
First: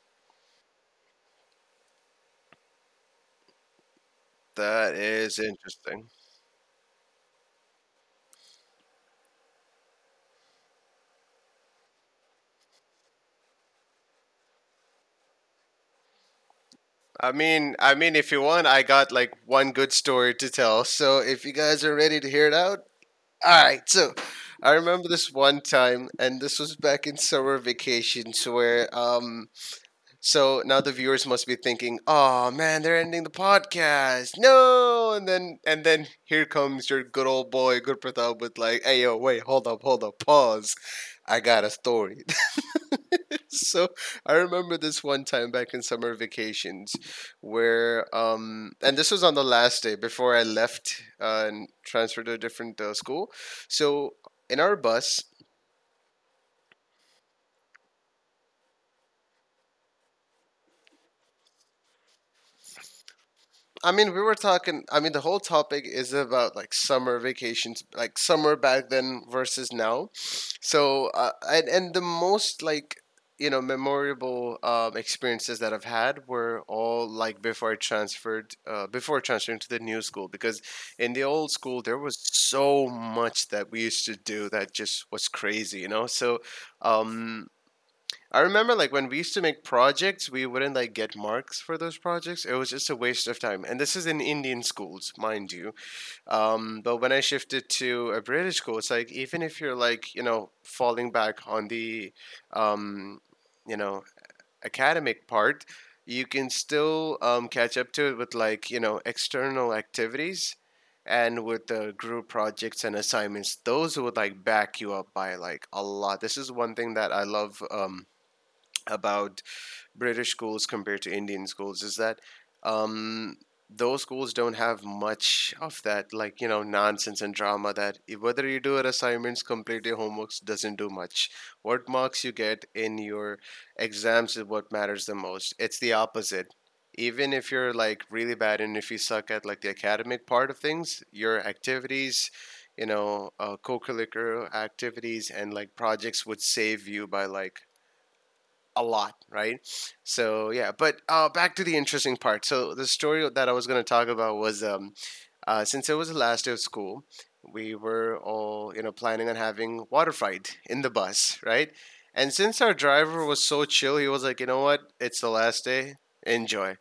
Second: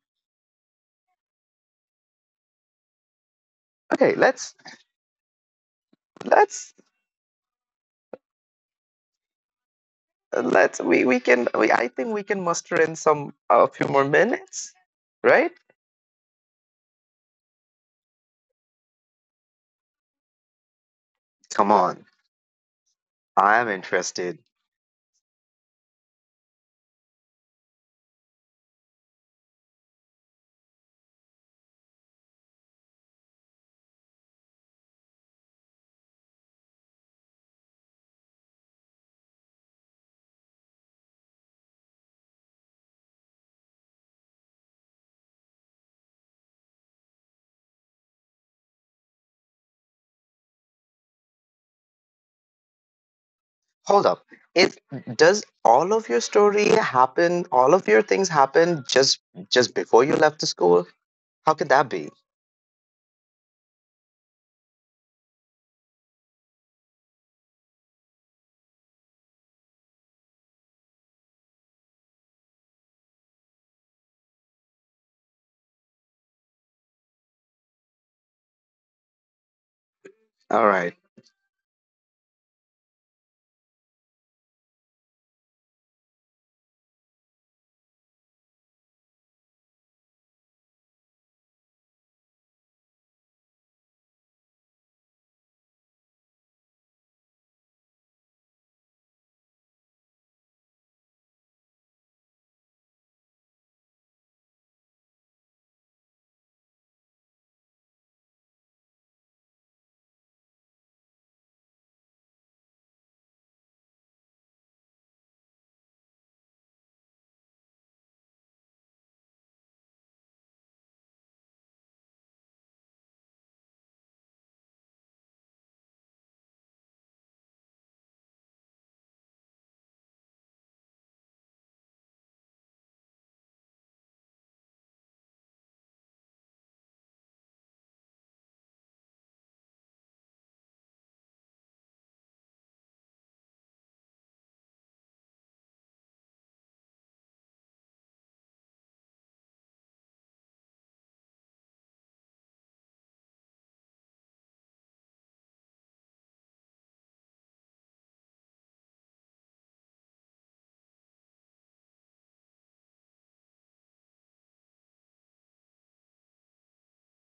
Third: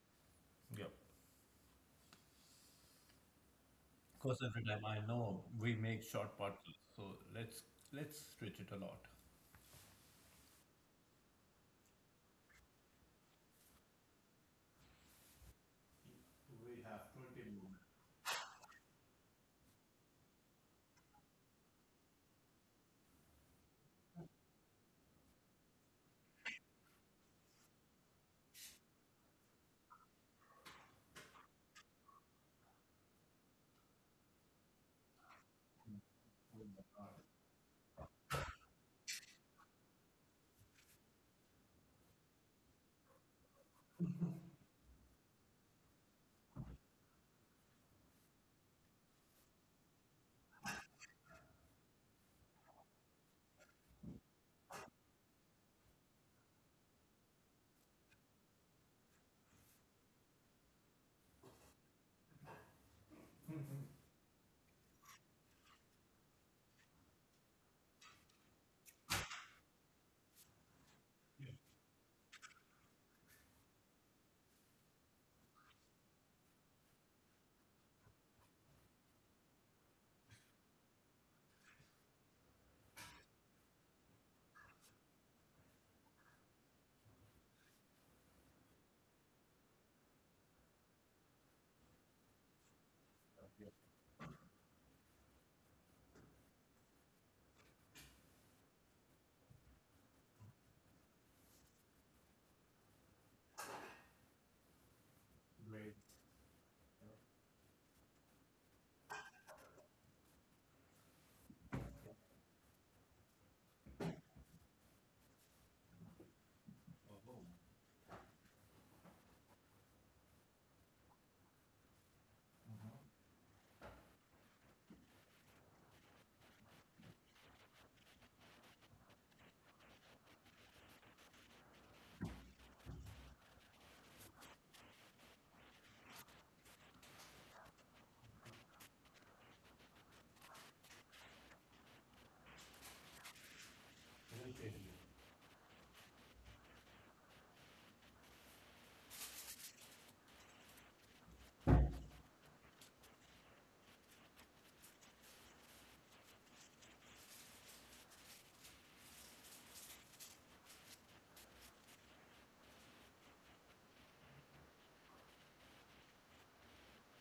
Speaker 1: Yep.
Speaker 3: Okay,
Speaker 1: Because every time
Speaker 2: That
Speaker 1: I
Speaker 2: is
Speaker 1: know we make
Speaker 2: interesting.
Speaker 1: short
Speaker 3: let's
Speaker 1: podcasts, so let's let's stretch it a lot.
Speaker 3: let's, I think we can muster in some a few more minutes, right?
Speaker 2: I mean, if you want, I got like one good story to tell. So if
Speaker 3: Come
Speaker 2: you
Speaker 3: on.
Speaker 2: guys are ready to hear it out,
Speaker 3: I am
Speaker 2: all right,
Speaker 3: interested.
Speaker 2: so I remember this one time, and this was back in summer vacations, where so now the viewers must be thinking, "Oh man, they're ending the podcast, no!" And then, here comes your good old boy, Good Pratap, with like, "Hey yo, wait, hold up, pause. I got a story." So I remember this one time back in summer vacations where and this was on the last day before I left, and transferred to a different school.
Speaker 3: Hold up.
Speaker 2: So
Speaker 3: It
Speaker 2: in our
Speaker 3: does
Speaker 2: bus.
Speaker 3: all of your story happen, all of your things happen just before you left the school? How could that be?
Speaker 2: I mean, we were talking. I mean, the whole topic is about like summer vacations, like summer back then versus now. So, and the most, like, memorable experiences that I've had were all like before I transferred, before transferring to the new school. Because
Speaker 3: All right.
Speaker 2: in the old school, there was so much that we used to do that just was crazy. So, um, I remember, like, when we used to make projects, we wouldn't like get marks for those projects. It was just a waste of time. And this is in Indian schools, mind you. But when I shifted to a British school, it's like, even if you're like, falling back on the um, you know, academic part, you can still catch up to it with, like, external activities, and with the group projects and assignments, those would like back you up by like a lot. This is one thing that I love, about British schools compared to Indian schools, is that um, those schools don't have much of that, like, nonsense and drama, that, whether you do your assignments, complete your homeworks, doesn't do much. What marks you get in your exams is what matters the most. It's the opposite. Even if you're like really bad, and if you suck at like the academic part of things, your activities, co curricular activities and like projects would save you by like a lot, right? So yeah, but back to the interesting part. So the story that I was going to talk about was, since it was the last day of school, we were all, planning on having water fight in the bus, right? And since our driver was so chill, he was like, you know what, it's the last day, enjoy.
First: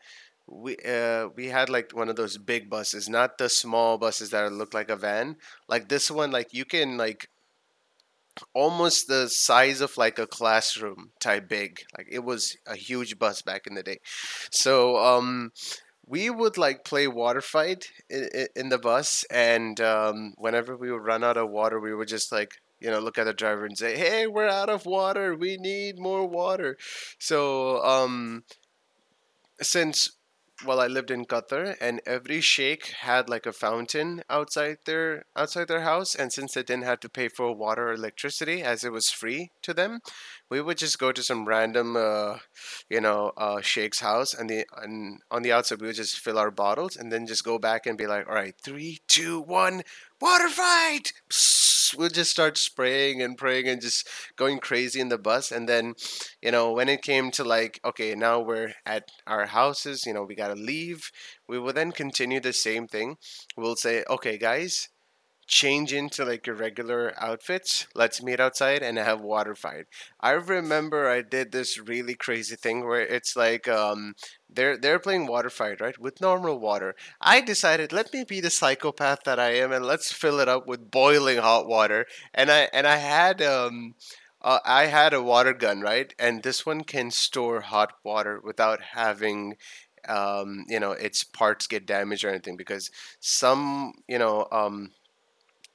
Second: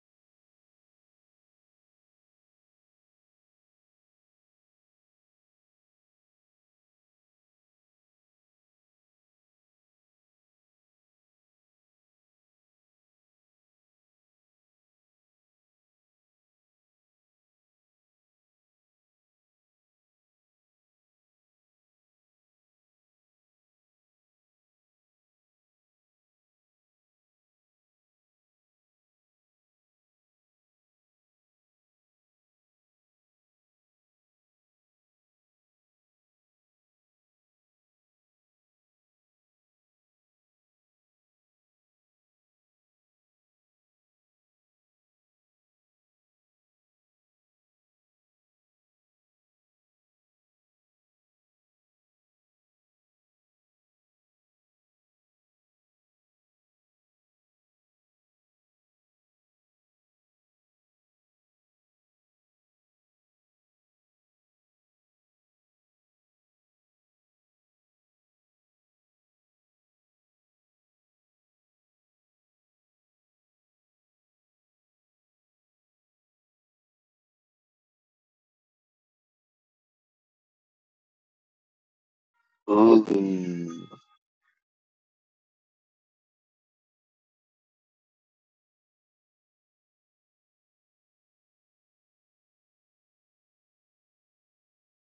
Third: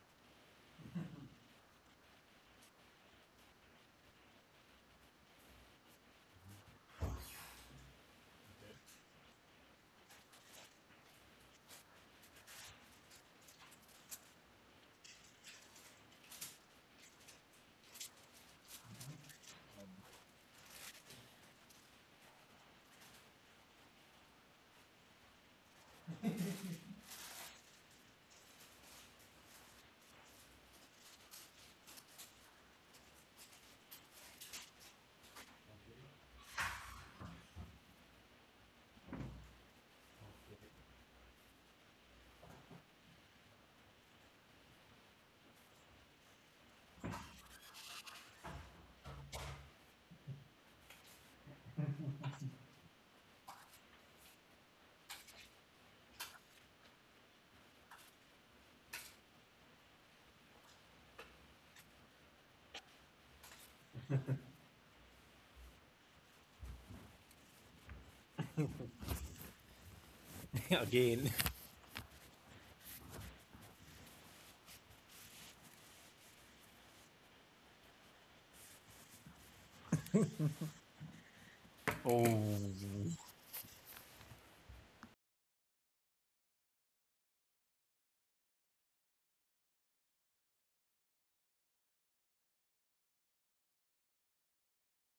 Speaker 2: We had like one of those big buses, not the small buses that look like a van. Like this one, like you can like almost the size of like a classroom type big. Like it was a huge bus back in the day. So we would like play water fight in the bus, and whenever we would run out of water, we would just like look at the driver and say, "Hey, we're out of water. We need more water." So since, well, I lived in Qatar and every sheikh had like a fountain outside their house, and since they didn't have to pay for water or electricity, as it was free to them, we would just go to some random sheikh's house, and the and on the outside we would just fill our bottles and then just go back and be like, all right, three, two, one, water fight. Psst, we'll just start spraying and praying and just going crazy in the bus. And then, when it came to like, okay, now we're at our houses, we got to leave. We will then continue the same thing. We'll say, okay, guys, change into like your regular outfits. Let's meet outside and have water fight. I remember I
Speaker 1: Again.
Speaker 2: did this really crazy thing where it's like they're playing water fight, right? With normal water. I decided, let me be the psychopath that I am, and let's fill it up with boiling hot water.
Speaker 1: Oh,
Speaker 2: And
Speaker 3: Ooh.
Speaker 2: I had a water gun, right? And this one can store hot water without having its parts get damaged or anything, because some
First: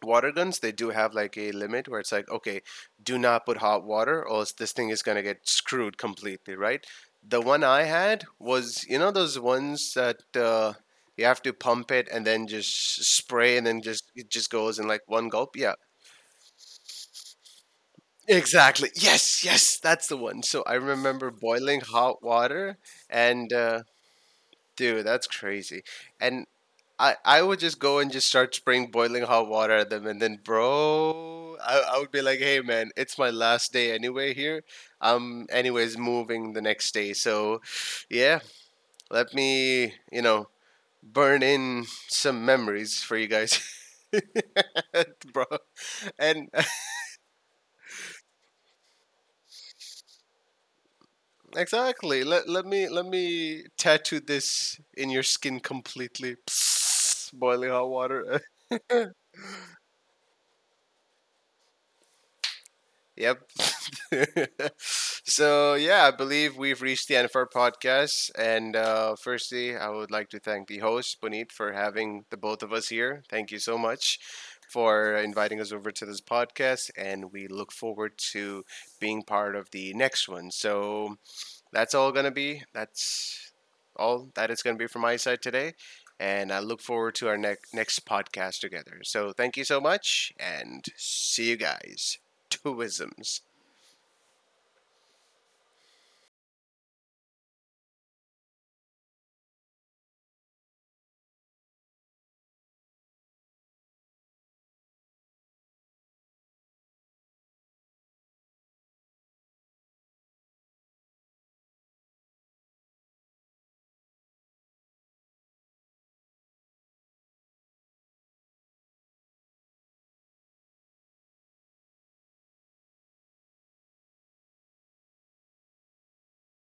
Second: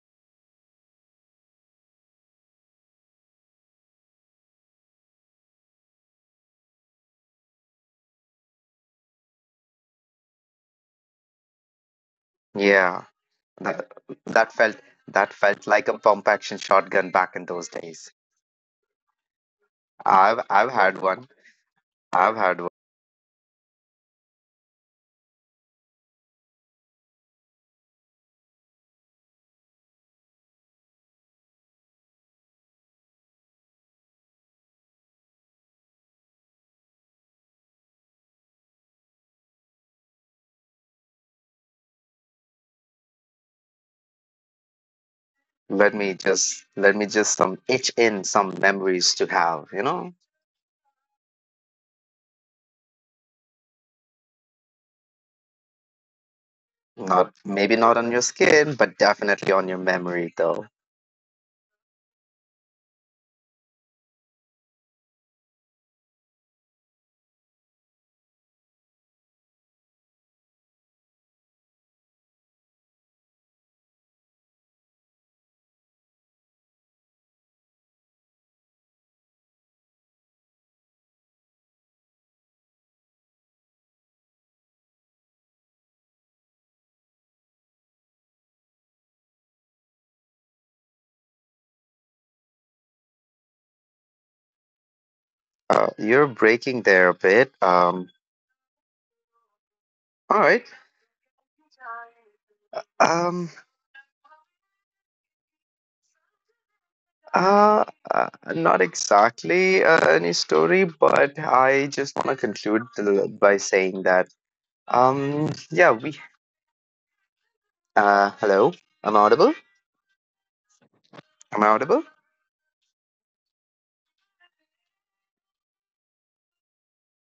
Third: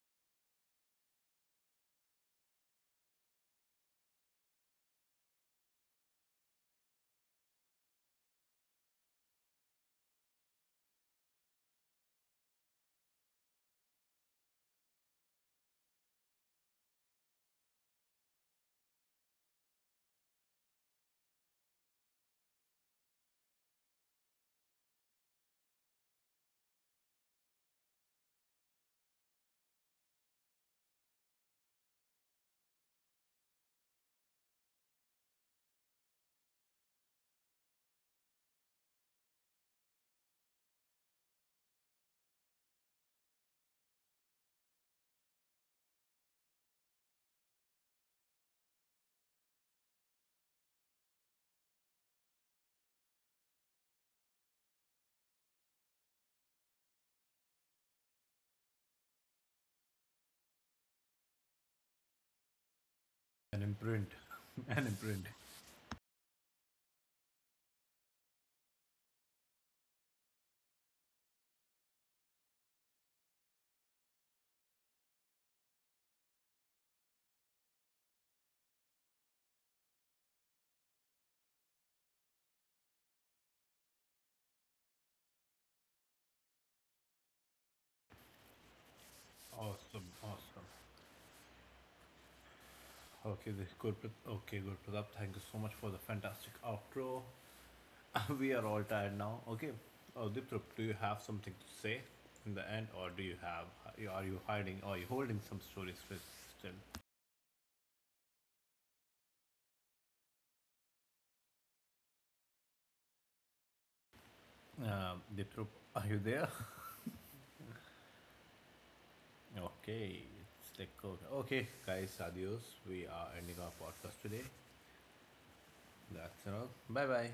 Speaker 2: water guns, they do have like a limit where it's like, okay, do not put hot water or else this thing is going to get screwed completely, right? The one I had was, those ones that you have to pump it and then just
Speaker 3: Yeah.
Speaker 2: spray, and then
Speaker 3: That
Speaker 2: just it just
Speaker 3: that
Speaker 2: goes
Speaker 3: felt
Speaker 2: in like one
Speaker 3: that
Speaker 2: gulp.
Speaker 3: felt
Speaker 2: Yeah,
Speaker 3: like a pump action shotgun back in those days.
Speaker 2: exactly, yes, yes, that's the one. So I
Speaker 3: I've had
Speaker 2: remember
Speaker 3: one.
Speaker 2: boiling hot
Speaker 3: I've had one.
Speaker 2: water, and dude, that's crazy. And I would just go and just start spraying boiling hot water at them, and then, bro, I would be like, hey man, it's my last day anyway here. I'm anyways moving the next day, so yeah, let me burn in some memories for you guys. Bro,
Speaker 3: Let me
Speaker 2: and
Speaker 3: just let me just some itch in some memories to have, you know?
Speaker 2: exactly, let me tattoo this in your skin completely.
Speaker 3: Not
Speaker 2: Psst,
Speaker 3: maybe
Speaker 2: boiling
Speaker 3: not on
Speaker 2: hot
Speaker 3: your
Speaker 2: water.
Speaker 3: skin, but definitely on your memory though.
Speaker 1: an imprint,
Speaker 2: Yep.
Speaker 1: an imprint.
Speaker 2: So yeah, I believe we've reached the end of our podcast. And firstly, I would like to thank the host Puneet for having the both of us here. Thank you so much for inviting us over to this podcast, and we look forward to being part of the next one. So that's all gonna be. That's all that is gonna be from my side today, and I look forward to our next podcast together. So
Speaker 1: Awesome,
Speaker 2: thank you so
Speaker 1: awesome.
Speaker 2: much, and see you guys.
Speaker 1: Okay, this
Speaker 2: Twisms.
Speaker 1: Gurprat. Okay, Gurpratap, thank you so much for the
Speaker 3: You're
Speaker 1: fantastic
Speaker 3: breaking there a
Speaker 1: outro.
Speaker 3: bit.
Speaker 1: We are all tired now. Okay, oh,
Speaker 3: All
Speaker 1: Diprup,
Speaker 3: right.
Speaker 1: do you have something to say in the end, or do you
Speaker 3: Um,
Speaker 1: have? Are you hiding? Or are you holding some stories with still?
Speaker 3: uh, uh, not exactly any story, but I just want to conclude by saying that,
Speaker 1: Diprup,
Speaker 3: yeah,
Speaker 1: are you there?
Speaker 3: hello, am I audible?
Speaker 1: Okay, it's like
Speaker 3: Am
Speaker 1: okay,
Speaker 3: I audible?
Speaker 1: guys, adios. We are ending our podcast today. That's enough. Bye bye.